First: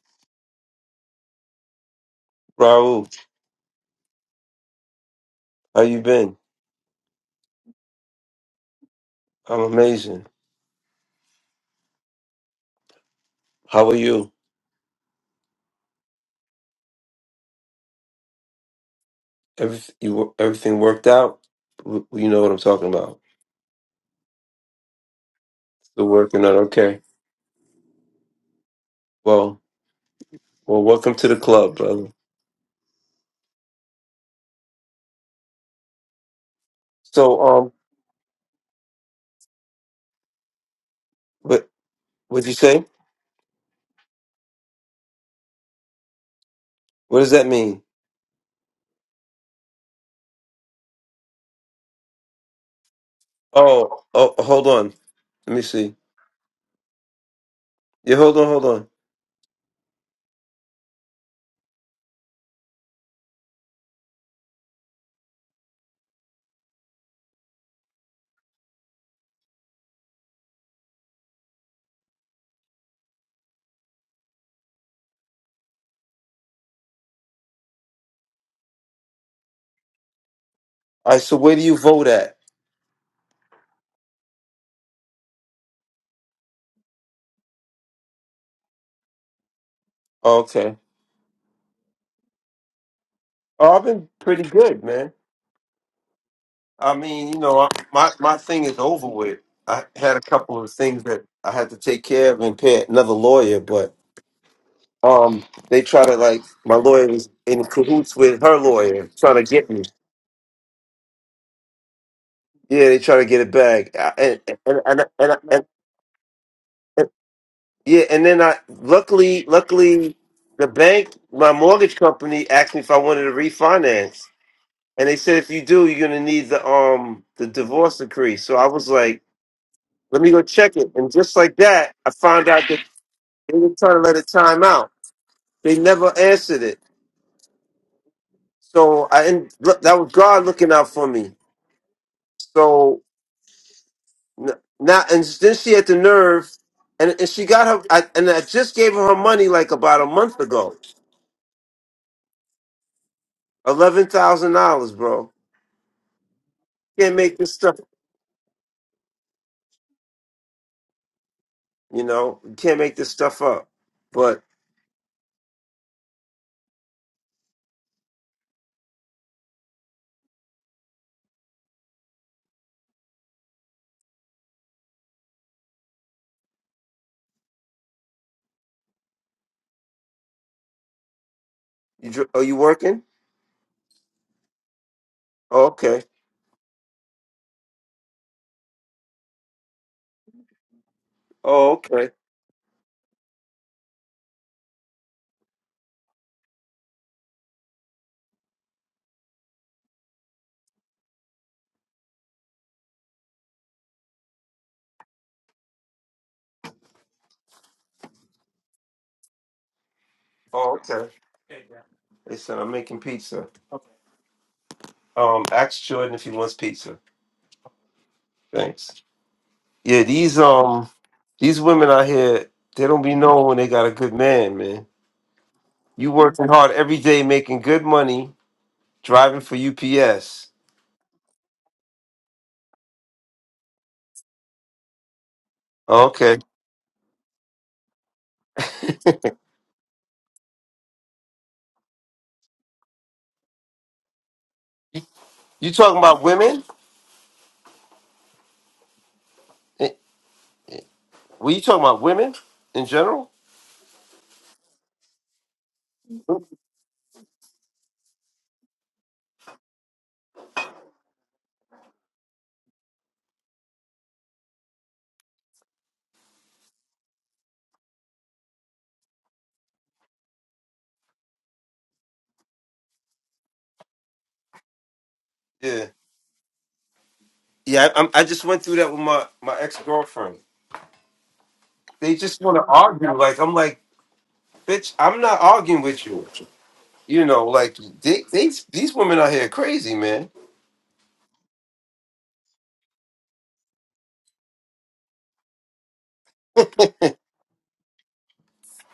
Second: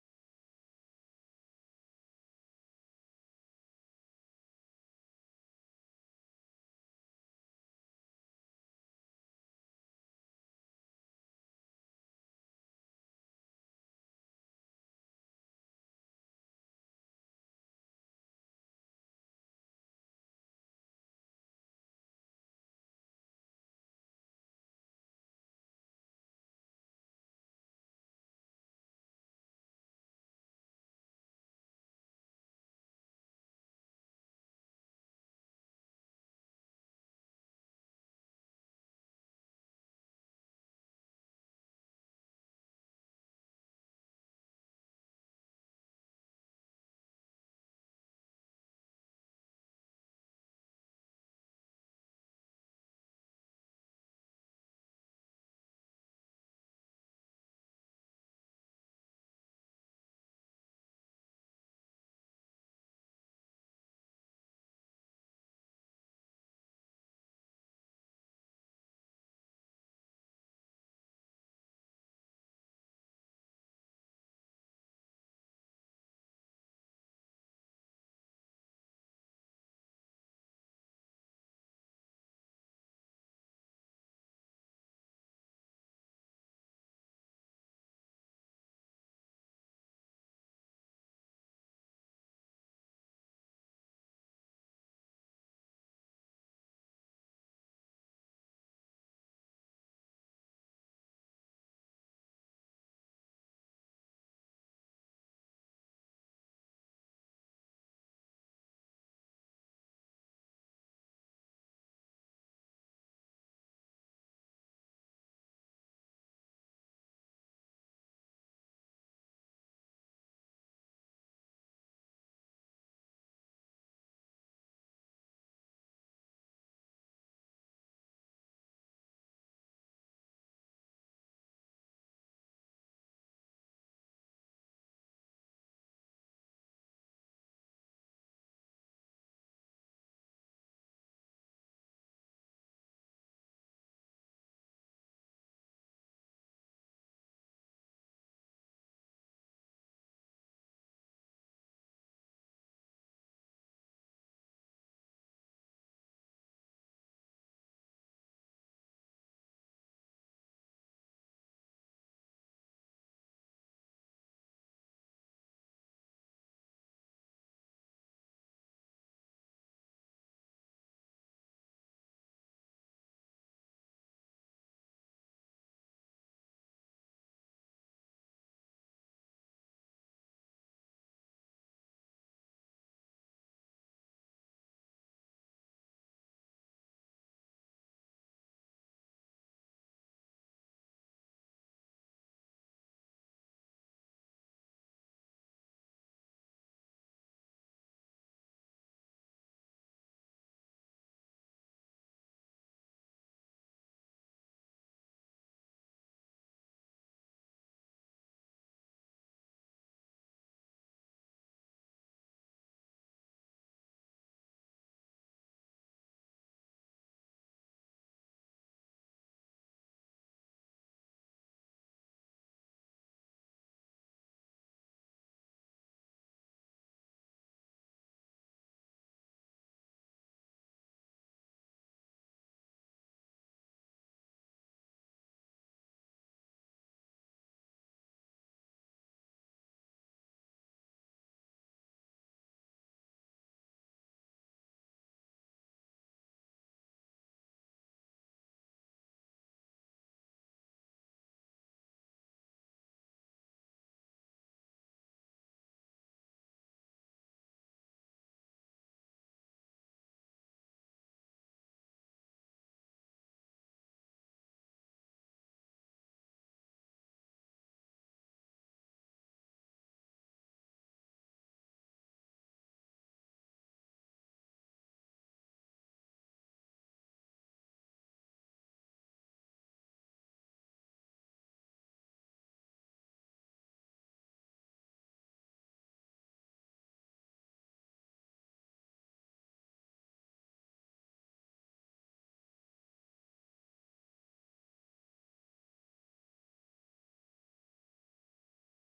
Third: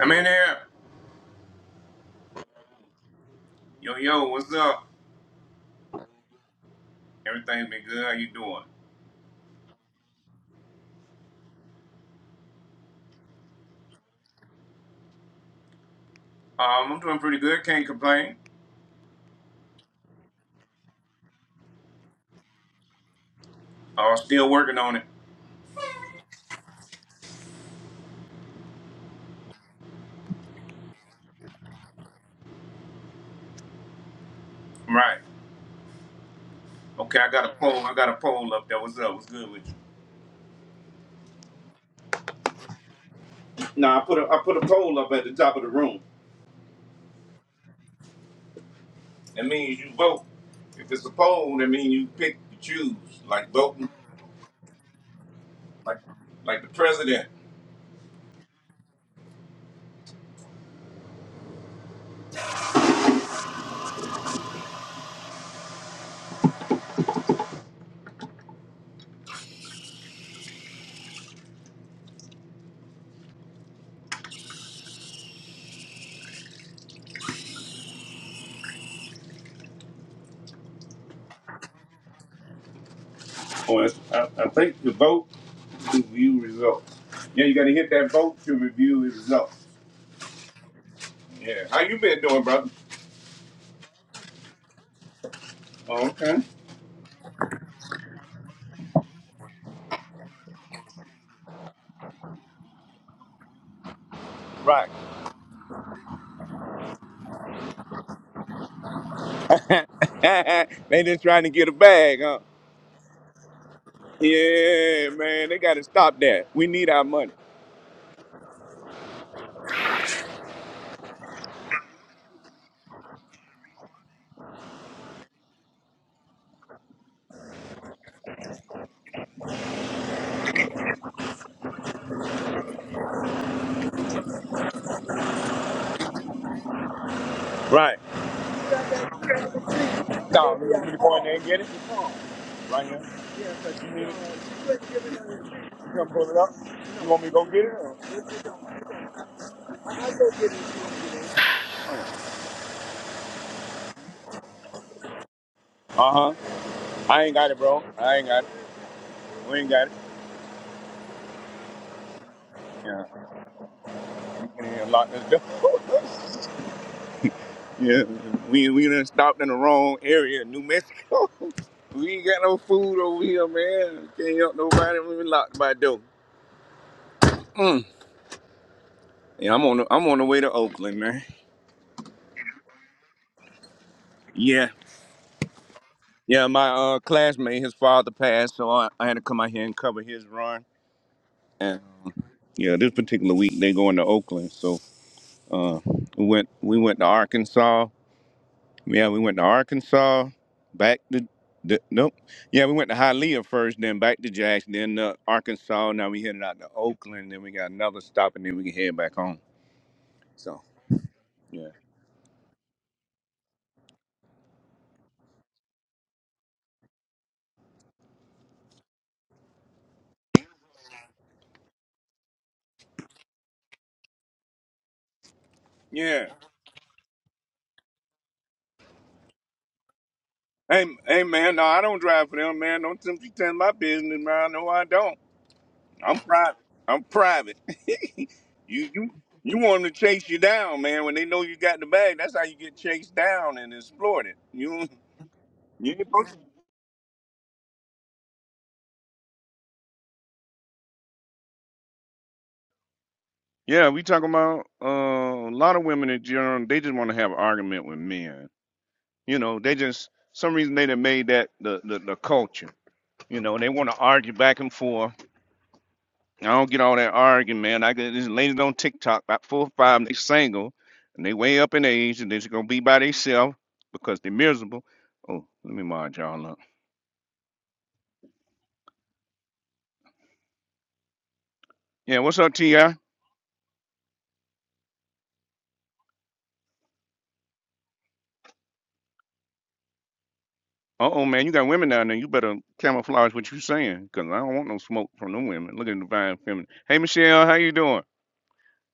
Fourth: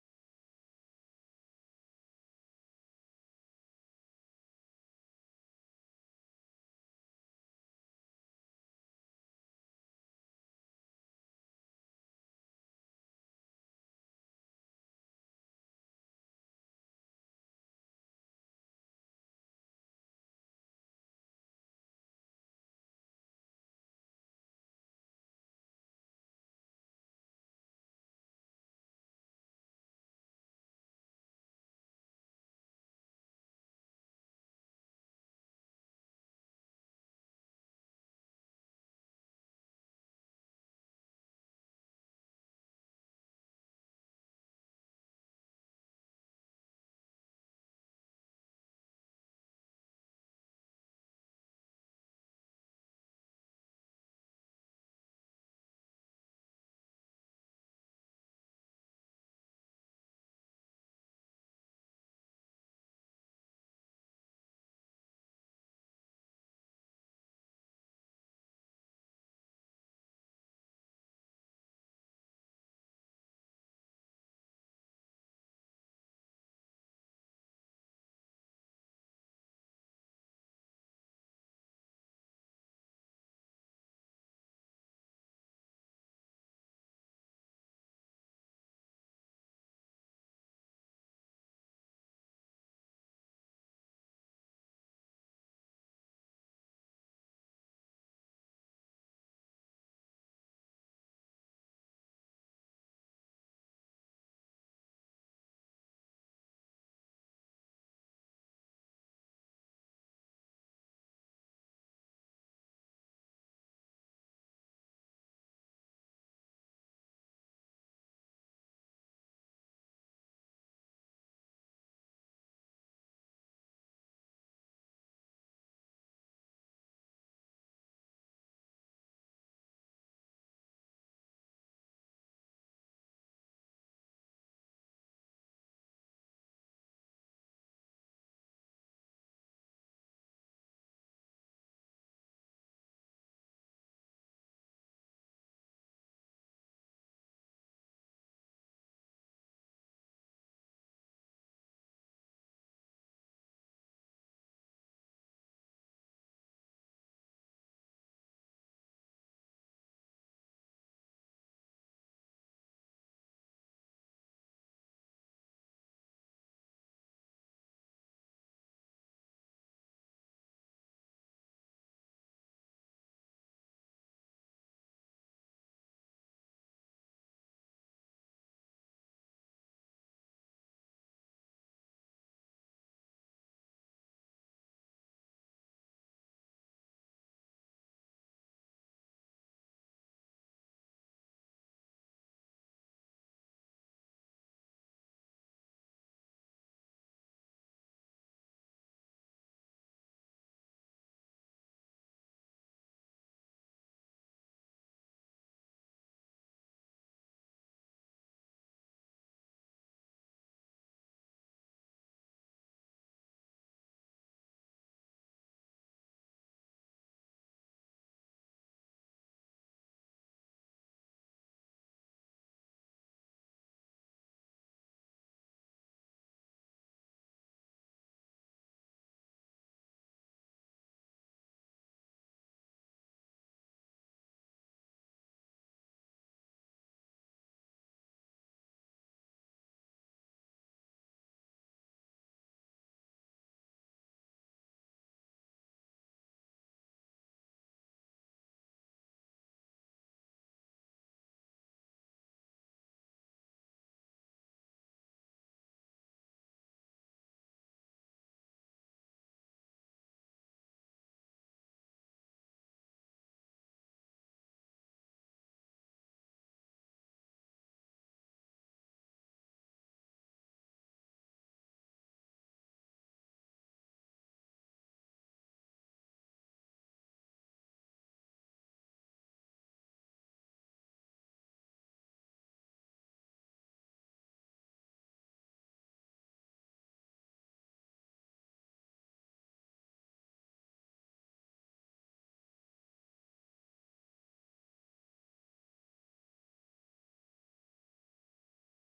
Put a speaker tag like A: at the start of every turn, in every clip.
A: I'm in there.
B: Raul,
A: Yo, yo, what's up?
B: how you been?
A: Everything been good? How you doing?
B: I'm amazing. How are you?
A: Um, I'm doing pretty good. Can't complain.
B: Every, you everything worked out? W- You know what I'm talking about.
A: Uh, still working on it.
B: Still working out. Okay. Well, well, welcome to the club, brother.
A: Right. Okay, I
B: So,
A: got a
B: um,
A: poll. I got a poll up there. What's up? What's good with you?
B: what what'd you say?
A: Nah, I put a I put a poll up at the top of the room.
B: What does that mean?
A: That means you vote. If it's a poll, that means you pick, you choose, like voting,
B: Oh, oh, hold on. Let me see.
A: like like the president.
B: Yeah, hold on, hold on. All right. So, where do you vote at?
A: Well, it's- I, I think the vote to view results. Yeah, you got to hit that vote to review the results.
B: Oh, okay.
A: Yeah. How you been doing, brother?
B: Oh, I've been pretty good, man.
A: Okay.
B: I mean, you know, I, my my thing is over with. I had a couple of things that I had to take care of and pay another lawyer, but.
A: Right.
B: um they try to like my lawyer was in cahoots with her lawyer trying to get me
A: they just trying to get a bag, huh?
B: yeah they try to get it back I- and and and,
A: Yeah,
B: and,
A: man, they
B: and,
A: gotta stop that. We need our
B: and
A: money.
B: yeah and then i luckily luckily the bank my mortgage company asked me if i wanted to refinance and they said if you do you're going to need the um the divorce decree so i was like let me go check it and just like that i found out that they were trying to let it time out they never answered it
A: Right.
B: so i and that was god
A: So you
B: looking
A: want
B: out
A: me to
B: for
A: go in
B: me
A: there and get it? Right
B: so
A: here.
B: N-
A: You
B: Now and then she had the
A: gonna pull it up?
B: nerve,
A: You
B: and,
A: want me
B: and
A: to
B: she
A: go get
B: got
A: it?
B: her. I, and I just gave her her money like about a month ago, eleven thousand dollars, bro.
A: Uh huh.
B: Can't
A: I ain't
B: make
A: got
B: this
A: it,
B: stuff.
A: bro. I ain't got it. We ain't got it.
B: You know, you can't make
A: Yeah.
B: this stuff up. But
A: We can hear a this door. yeah. We we done stopped in the wrong area, New Mexico. we ain't got no food over here, man. Can't help nobody. when We locked by door. Mm. Yeah, I'm on the, I'm on the way to Oakland, man.
B: you dr- are you working?
A: Yeah,
B: Oh, okay.
A: yeah. My uh, classmate, his father passed, so I, I had to come out here and cover his run.
B: Oh,
A: And
B: okay.
A: um, yeah, this particular week they going to Oakland, so uh, we went we went to Arkansas. Yeah, we went to Arkansas, back to the, nope. Yeah, we went to Hialeah first, then back to Jackson, then uh, Arkansas. Now we headed out to Oakland, then we got another stop, and then we can head back home. So
B: Oh, okay.
A: yeah,
B: They said I'm making pizza. Um, ask Jordan if he wants pizza. Thanks. Yeah, these um, these women out here, they don't be knowing when they got a good man, man. You
A: yeah.
B: working hard every day, making good money driving for UPS.
A: Hey, hey, man, no, I don't drive for them, man. Don't tempt you to my business, man. No, I don't. I'm
B: Okay.
A: private. I'm private. you, you, you want them to chase you down, man. When they know you got the bag, that's how you get chased down and exploited. You,
B: You
A: you
B: talking
A: ain't
B: about
A: supposed to-
B: women? Eh, Were you talking about women in general?
A: Yeah, we talking about uh, a lot of women in general. They just want to have an argument with men. You know, they just some reason they done made that the the, the culture. You know, they want to argue back and forth. I don't get all that arguing, man. I get these ladies on TikTok, about four or five, and they single, and they way up in age, and they're just gonna be by themselves because they're miserable. Oh, let me
B: Yeah.
A: mod y'all up.
B: Yeah, I, I'm, I just went through that with my, my ex girlfriend. They
A: Yeah, what's
B: just
A: up,
B: want to
A: Ti? Uh
B: argue. Like, I'm like, bitch, I'm not arguing with you. You know, like, they, they, these women out here crazy, man.
A: oh, man, you got women down there. You better camouflage what you saying, cause I don't want no smoke from no women. Look at the divine feminine. Hey, Michelle, how you doing?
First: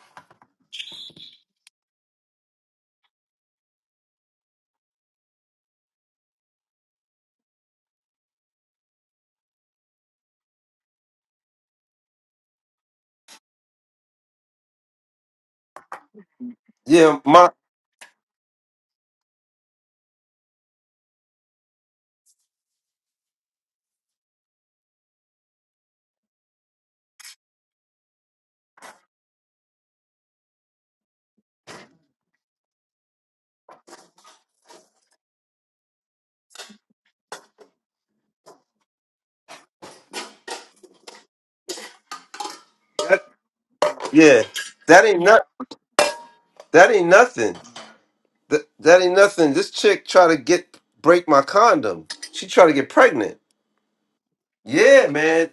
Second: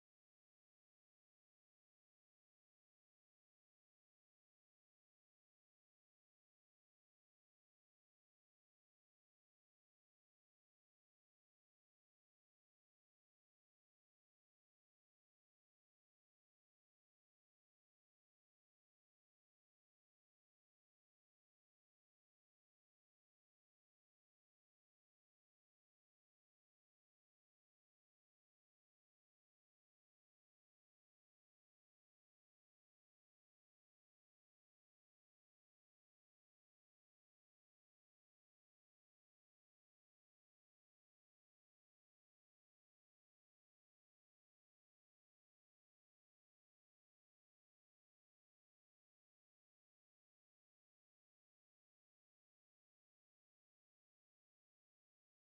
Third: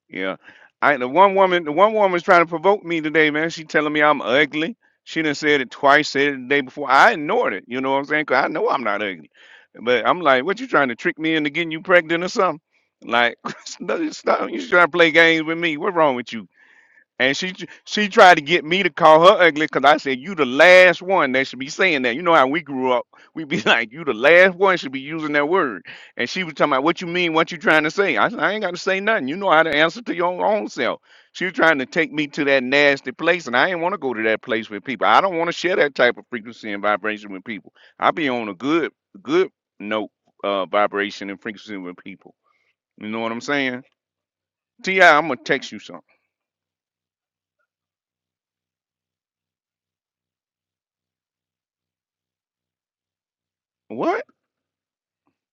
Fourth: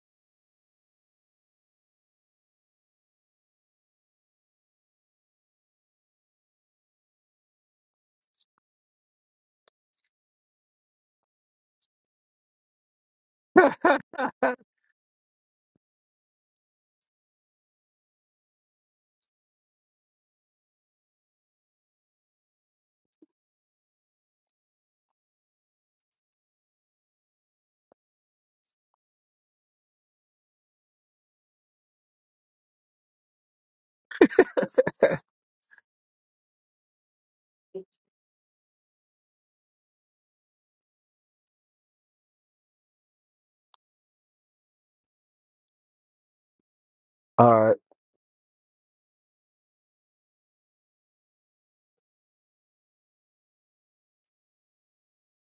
A: Yeah. I the one woman the one woman's trying to provoke me today, man. She telling me I'm ugly. She done said it twice, said it the day before. I ignored it. You know what I'm saying? 'Cause I know I'm not ugly. But I'm like, what you trying to trick me into getting you pregnant or something? Like, stop. You trying to play games with me. What's wrong with you?
B: Yeah,
A: And
B: my,
A: she she tried to get me to call her ugly because I said you the last one that should be saying that. You know how we grew up, we would be like you the last one should be using that word. And she was talking about what you mean, what you trying to say. I said I ain't got to say nothing. You know how to answer to your own self. She was trying to take me to that nasty place, and I didn't want to go to that place with people. I don't want to share that type of frequency and vibration with people. I be on a good good note, uh, vibration and frequency with people. You know
B: that,
A: what I'm saying?
B: yeah,
A: Ti,
B: that ain't
A: I'm gonna
B: not,
A: text you something.
B: that ain't nothing.
C: All right.
B: That, that ain't nothing. This chick try to get, break my condom. She try to get pregnant.
A: What?
B: Yeah, man.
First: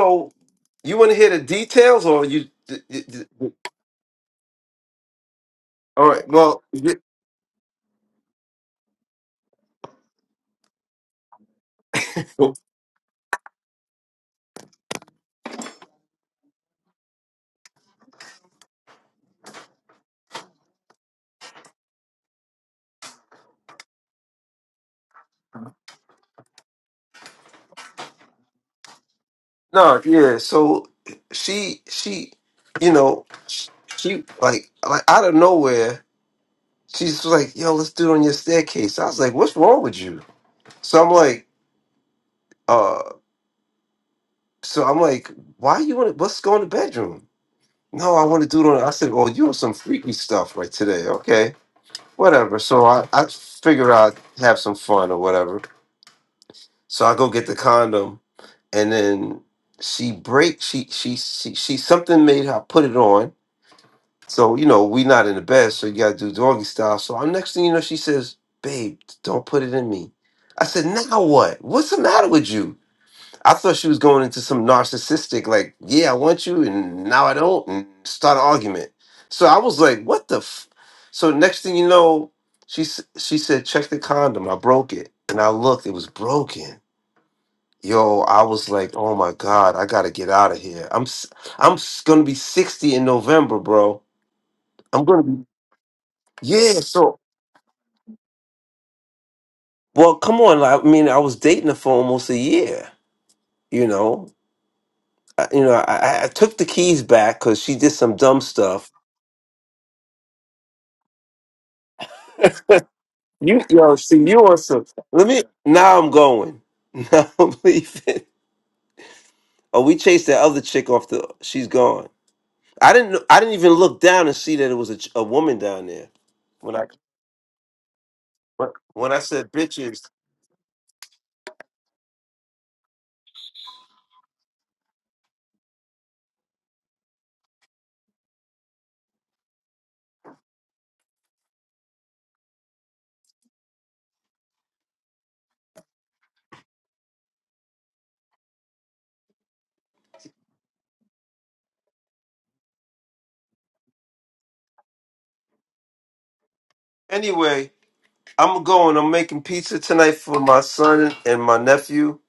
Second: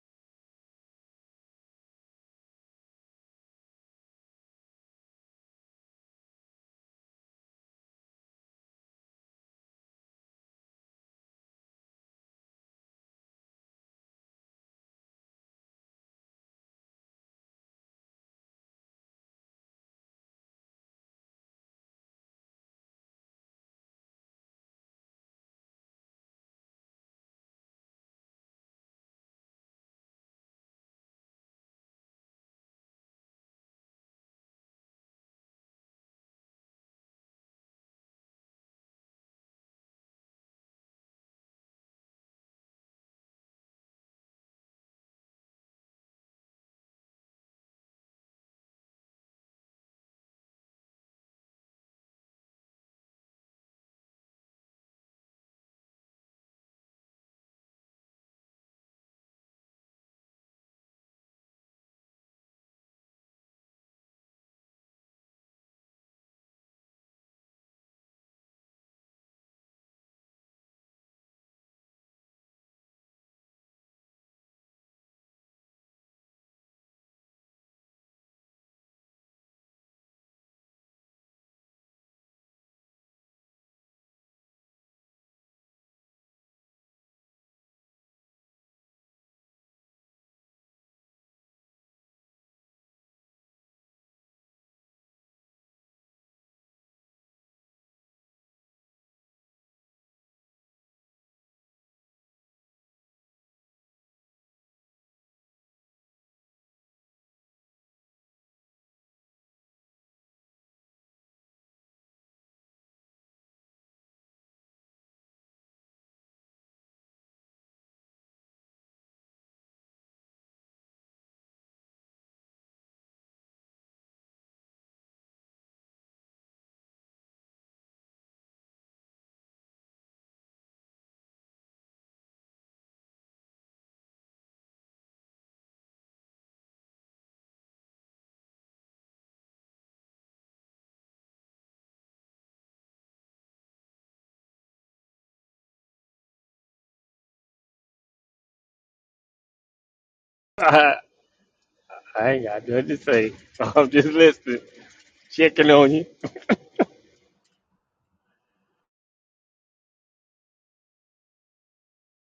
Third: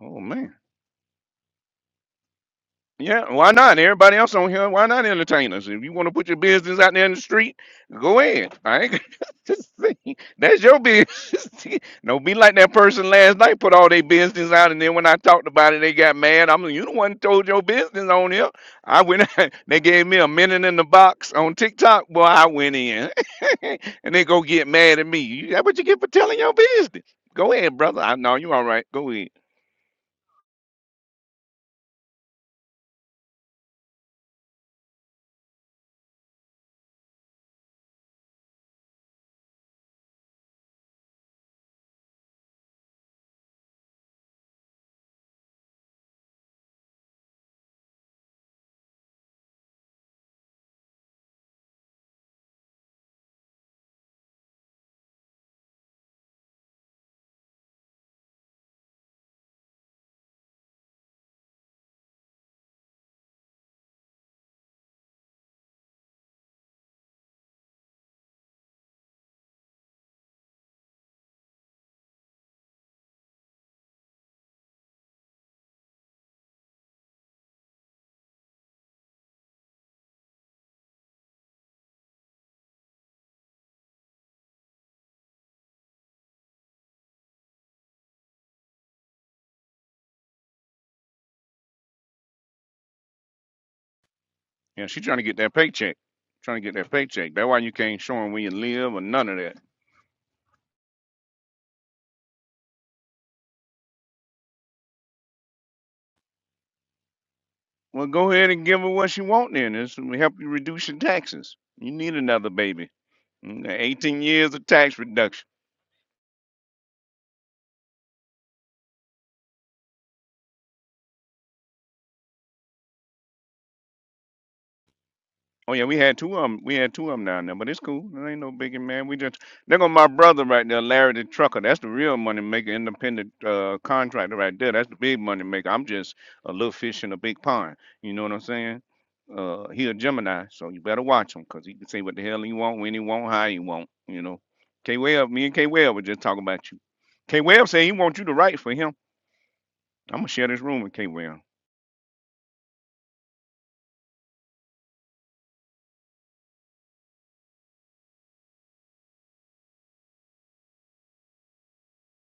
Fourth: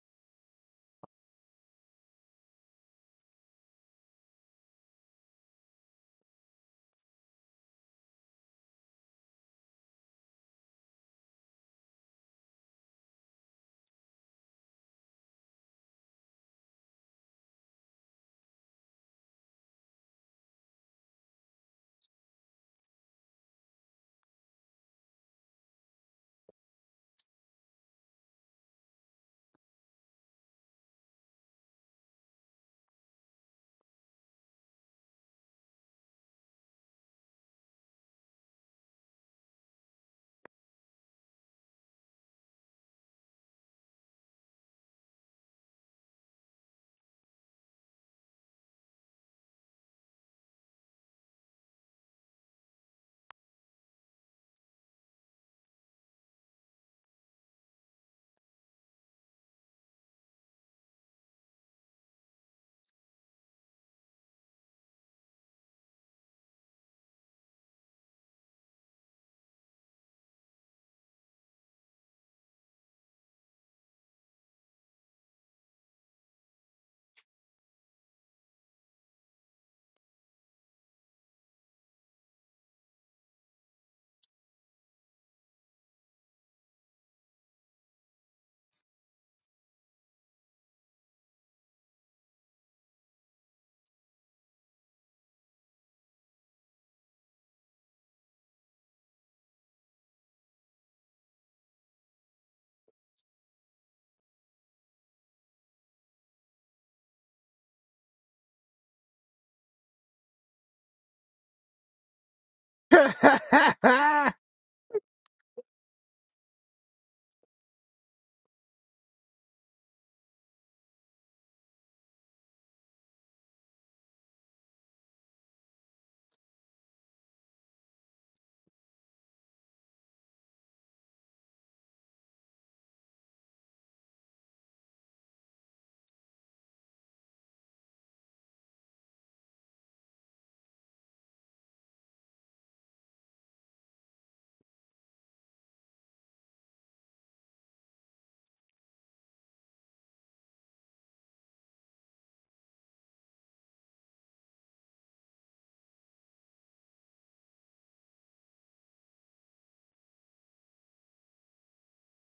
A: Oh man.
B: you want to hear the details, or you? d- d-
A: Yeah,
B: d-
A: why not? Everybody else on here, why not entertain us? If you want
B: All
A: to
B: right.
A: put your
B: Well,
A: business out there
B: y-
A: in the street, go ahead. I ain't just saying, that's your business. Don't be like that person last night put all their business out, and then when I talked about it, they got mad. I'm like, you the one who told your business on here. I went. they gave me a minute in the box on TikTok. Well, I went in, and they go get mad at me. You- That's what you get for telling your business. Go ahead, brother. I know you all right. Go ahead.
B: no, yeah. So she, she, you know, sh- she like like out of nowhere, she's like, "Yo, let's do it on your staircase." I was like, "What's wrong with you?" So I'm like, uh, so I'm like, "Why you want to? Let's go in the bedroom." No, I want to do it on. I said, "Oh, you on some freaky stuff right today?" Okay, whatever. So I I figure out have some fun or whatever. So I go get the condom, and then she break. She she she she something made her put it on. So you know we not in the bed, so you gotta do doggy style. So I'm next thing you know, she says, "Babe, don't put it in me." I said, "Now what? What's the matter with you?" I thought she was going into some narcissistic, like, "Yeah, I want you, and now I don't," and start an argument. So I was like, "What the?" F-? So next thing you know, she s- she said, "Check the condom." I broke it, and I looked; it was broken. Yo, I was like, oh my God, I gotta get out of here. I'm s- I'm s- gonna be 60 in November, bro.
A: Yeah, she's
B: I'm
A: trying
B: gonna
A: to get
B: be
A: that paycheck. Trying to get
B: yeah.
A: that
B: So
A: paycheck. That's why you can't show 'em where you live or none of that.
B: well, come on. like, I mean, I was dating her for almost a year. You know, I, you know, I, I I took the keys back because she did
A: Well,
B: some
A: go
B: dumb
A: ahead and give her
B: stuff.
A: what she want then. This will help you reduce your taxes. You need another baby.
B: You
A: Mm,
B: yo, see,
A: 18
B: you
A: years
B: are
A: of
B: some.
A: tax
B: Let
A: reduction.
B: me. Now I'm going. Now I'm leaving. Oh, we chased that other chick off the. She's gone. I didn't. know- I didn't even look down and see that it was a, ch- a woman
A: Oh yeah,
B: down
A: we
B: there
A: had two of 'em- We
B: when I
A: had two of 'em down there, but it's cool. There ain't no biggie, man.
B: when
A: We
B: I
A: just
B: said
A: there go
B: bitches.
A: my brother right there, Larry the trucker. That's the real money maker, independent uh, contractor right there. That's the big money maker. I'm just a little fish in a big pond. You know what I'm saying? Uh, he a Gemini, so you better watch him, 'cause he can say what the hell he want, when he want, how he want. You know, K Webb, me and K Webb were just talking about you. K Webb say he want you to write for him. I'm gonna share this room with
D: I,
A: K Webb.
D: I ain't got nothing to say. I'm just listening, checking on you.
B: Anyway, I'm going. I'm making pizza tonight for my son and my nephew,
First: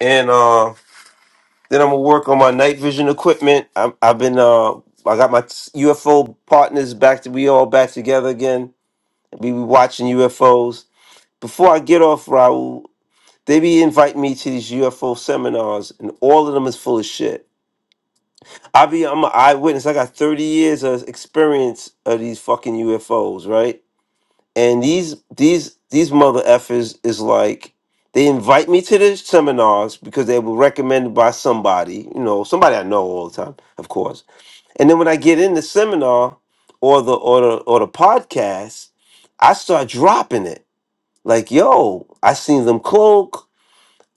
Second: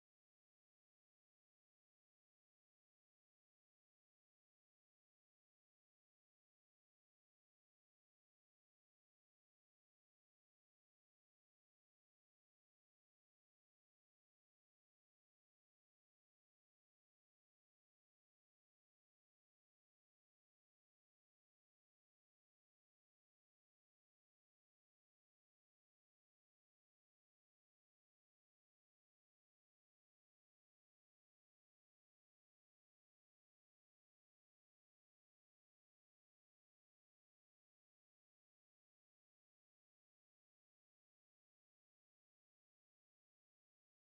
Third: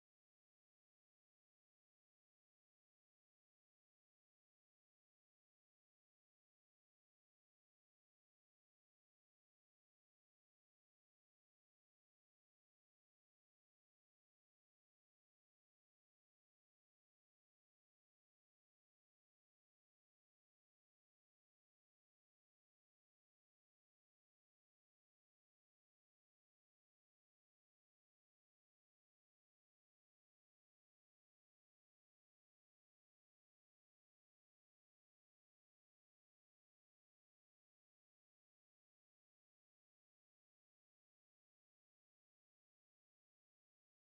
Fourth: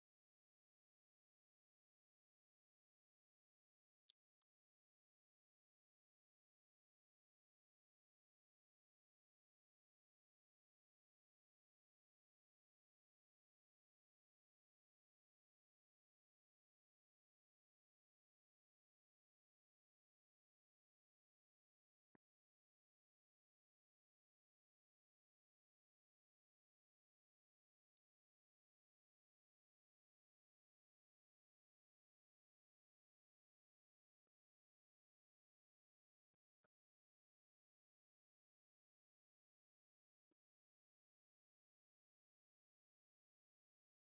B: and uh, then I'm gonna work on my night vision equipment. I'm, I've been. Uh, I got my t- UFO partners back. To, we all back together again. We be watching UFOs. Before I get off, Raul, they be inviting me to these UFO seminars, and all of them is full of shit. I be. I'm an eyewitness. I got 30 years of experience of these fucking UFOs, right? and these these these mother effers is like they invite me to the seminars because they were recommended by somebody, you know, somebody I know all the time, of course. And then when I get in the seminar or the or the or the podcast, I start dropping it. Like, yo, I seen them cloak.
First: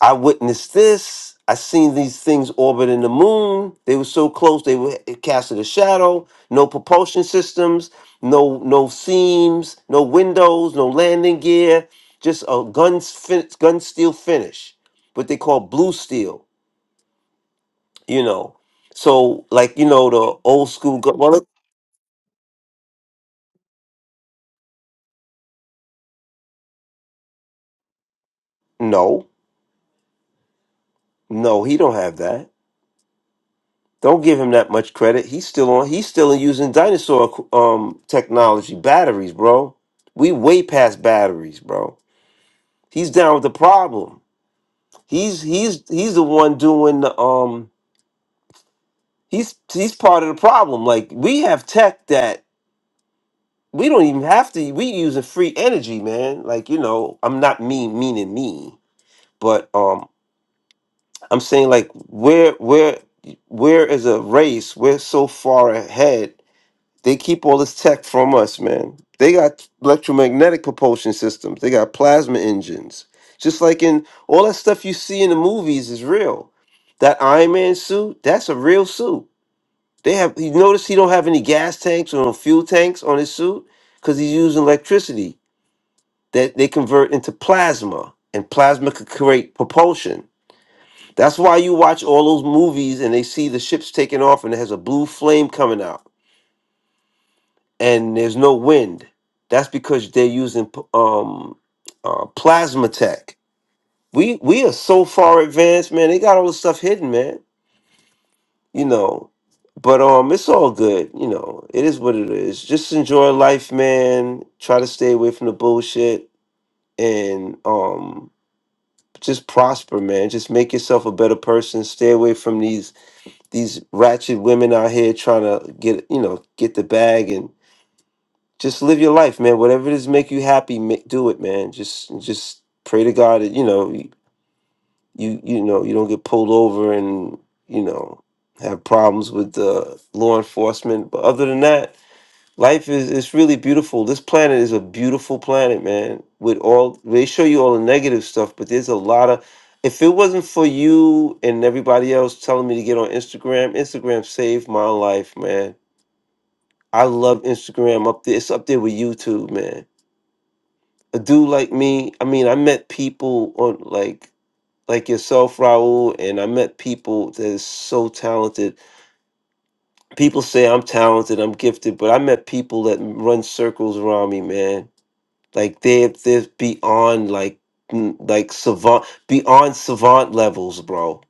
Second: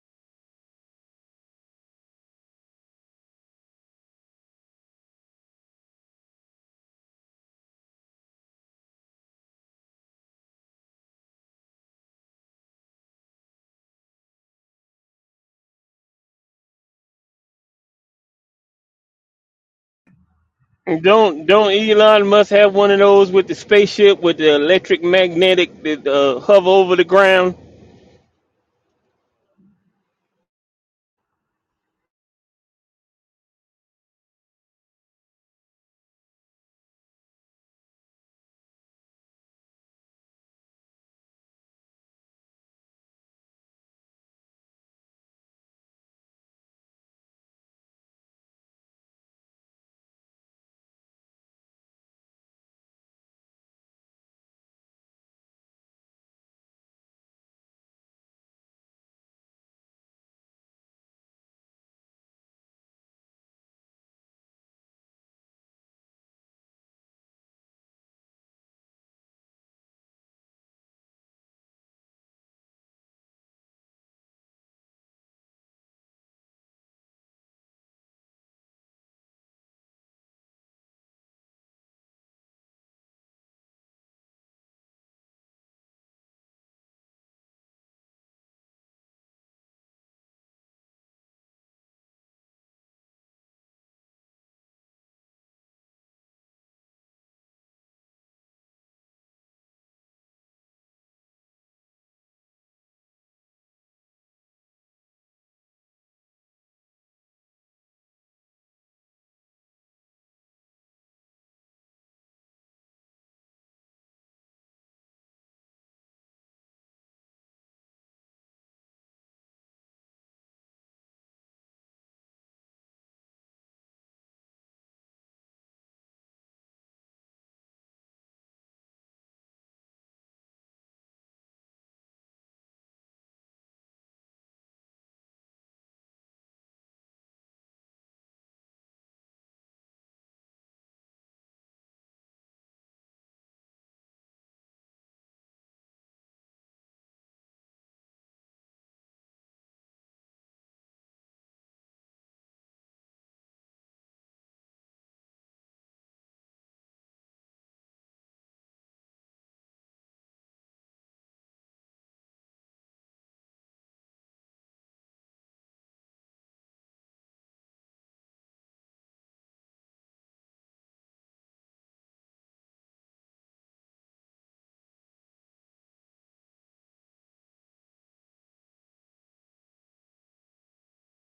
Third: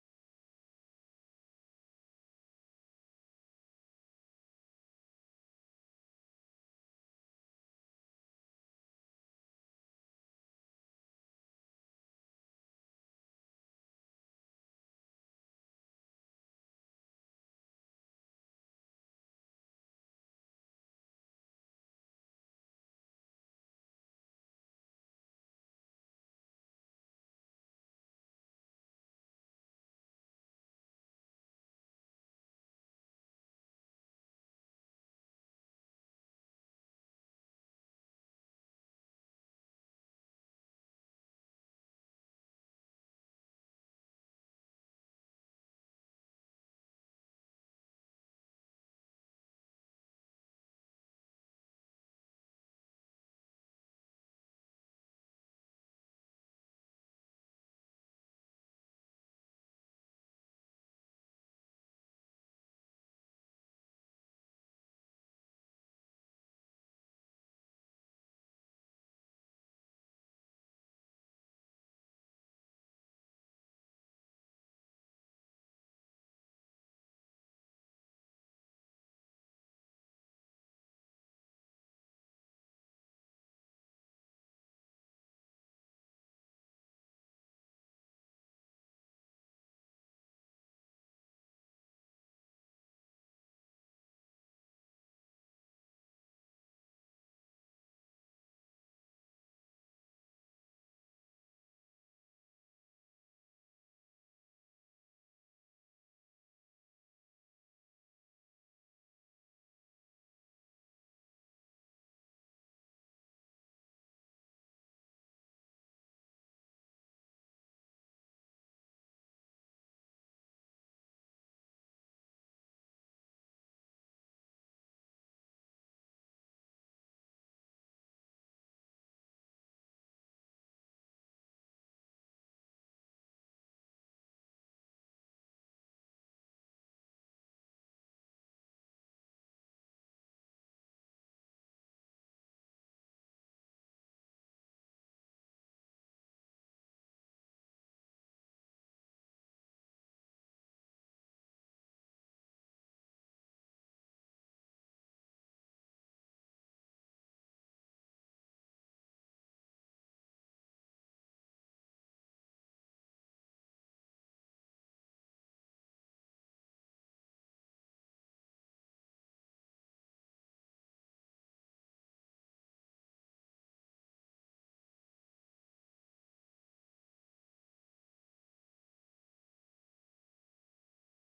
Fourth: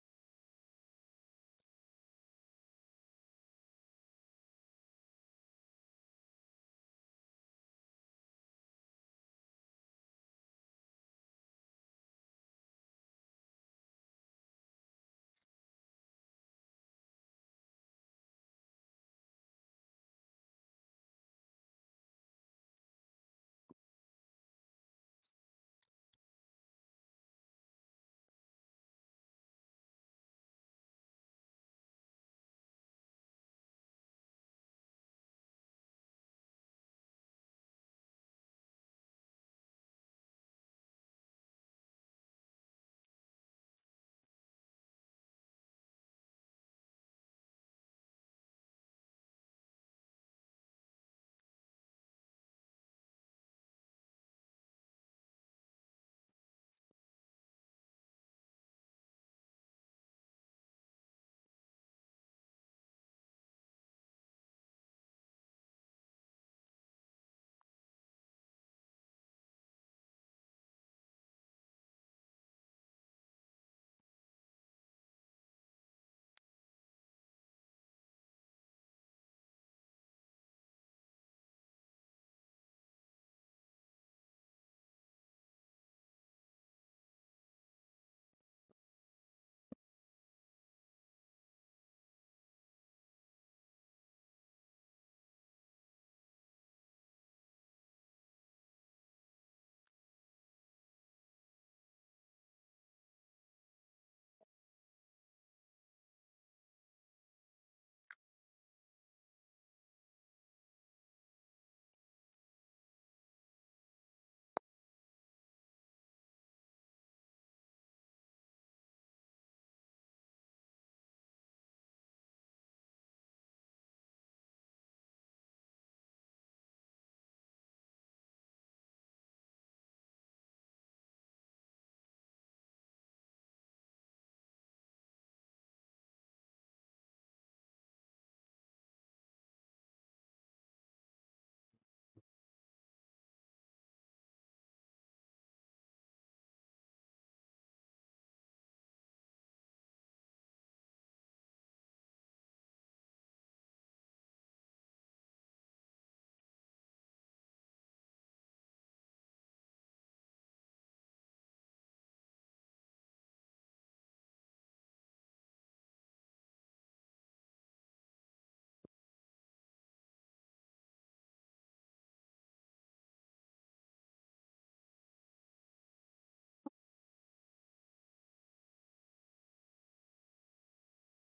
B: I witnessed this. I seen these things orbiting the moon. They were so close. They were it casted a shadow. No propulsion systems. No no seams. No windows. No landing gear. Just a gun fin- gun steel finish, what they call blue steel. You know. So like you know the old school. Gun- well,
D: Don't
B: it-
D: don't Elon must have one of those with the spaceship with the electric magnetic that uh, hover over the ground.
B: no, no, he don't have that. Don't give him that much credit. He's still on. He's still using dinosaur um technology batteries, bro. We way past batteries, bro. He's down with the problem. He's he's he's the one doing the um. He's he's part of the problem. Like we have tech that we don't even have to. We using free energy, man. Like you know, I'm not mean meaning me, but um, I'm saying like where where where is a race? We're so far ahead They keep all this tech from us, man. They got electromagnetic propulsion systems. They got plasma engines. Just like in all that stuff you see in the movies is real. That Iron Man suit, that's a real suit. They have you notice he don't have any gas tanks or no fuel tanks on his suit because he's using electricity that they convert into plasma, and plasma could create propulsion. That's why you watch all those movies and they see the ships taking off and it has a blue flame coming out and there's no wind. That's because they're using um, uh, plasma tech. We we are so far advanced, man. They got all this stuff hidden, man. You know, but um, it's all good. You know, it is what it is. Just enjoy life, man. Try to stay away from the bullshit and um, just prosper, man. Just make yourself a better person. Stay away from these these ratchet women out here trying to get you know get the bag and just live your life, man. Whatever it is make you happy, ma- do it, man. Just just pray to God that you know you you know you don't get pulled over and you know have problems with uh, law enforcement. But other than that, life is it's really beautiful. This planet is a beautiful planet, man. With all they show you all the negative stuff, but there's a lot of if it wasn't for you and everybody else telling me to get on Instagram, Instagram saved my life, man. I love Instagram up there. It's up there with YouTube, man a dude like me, I mean, I met people on like like yourself, Raul, and I met people that is so talented. People say I'm talented, I'm gifted, but I met people that run circles around me, man. Like they're they're beyond like mm, like savant beyond savant levels, bro.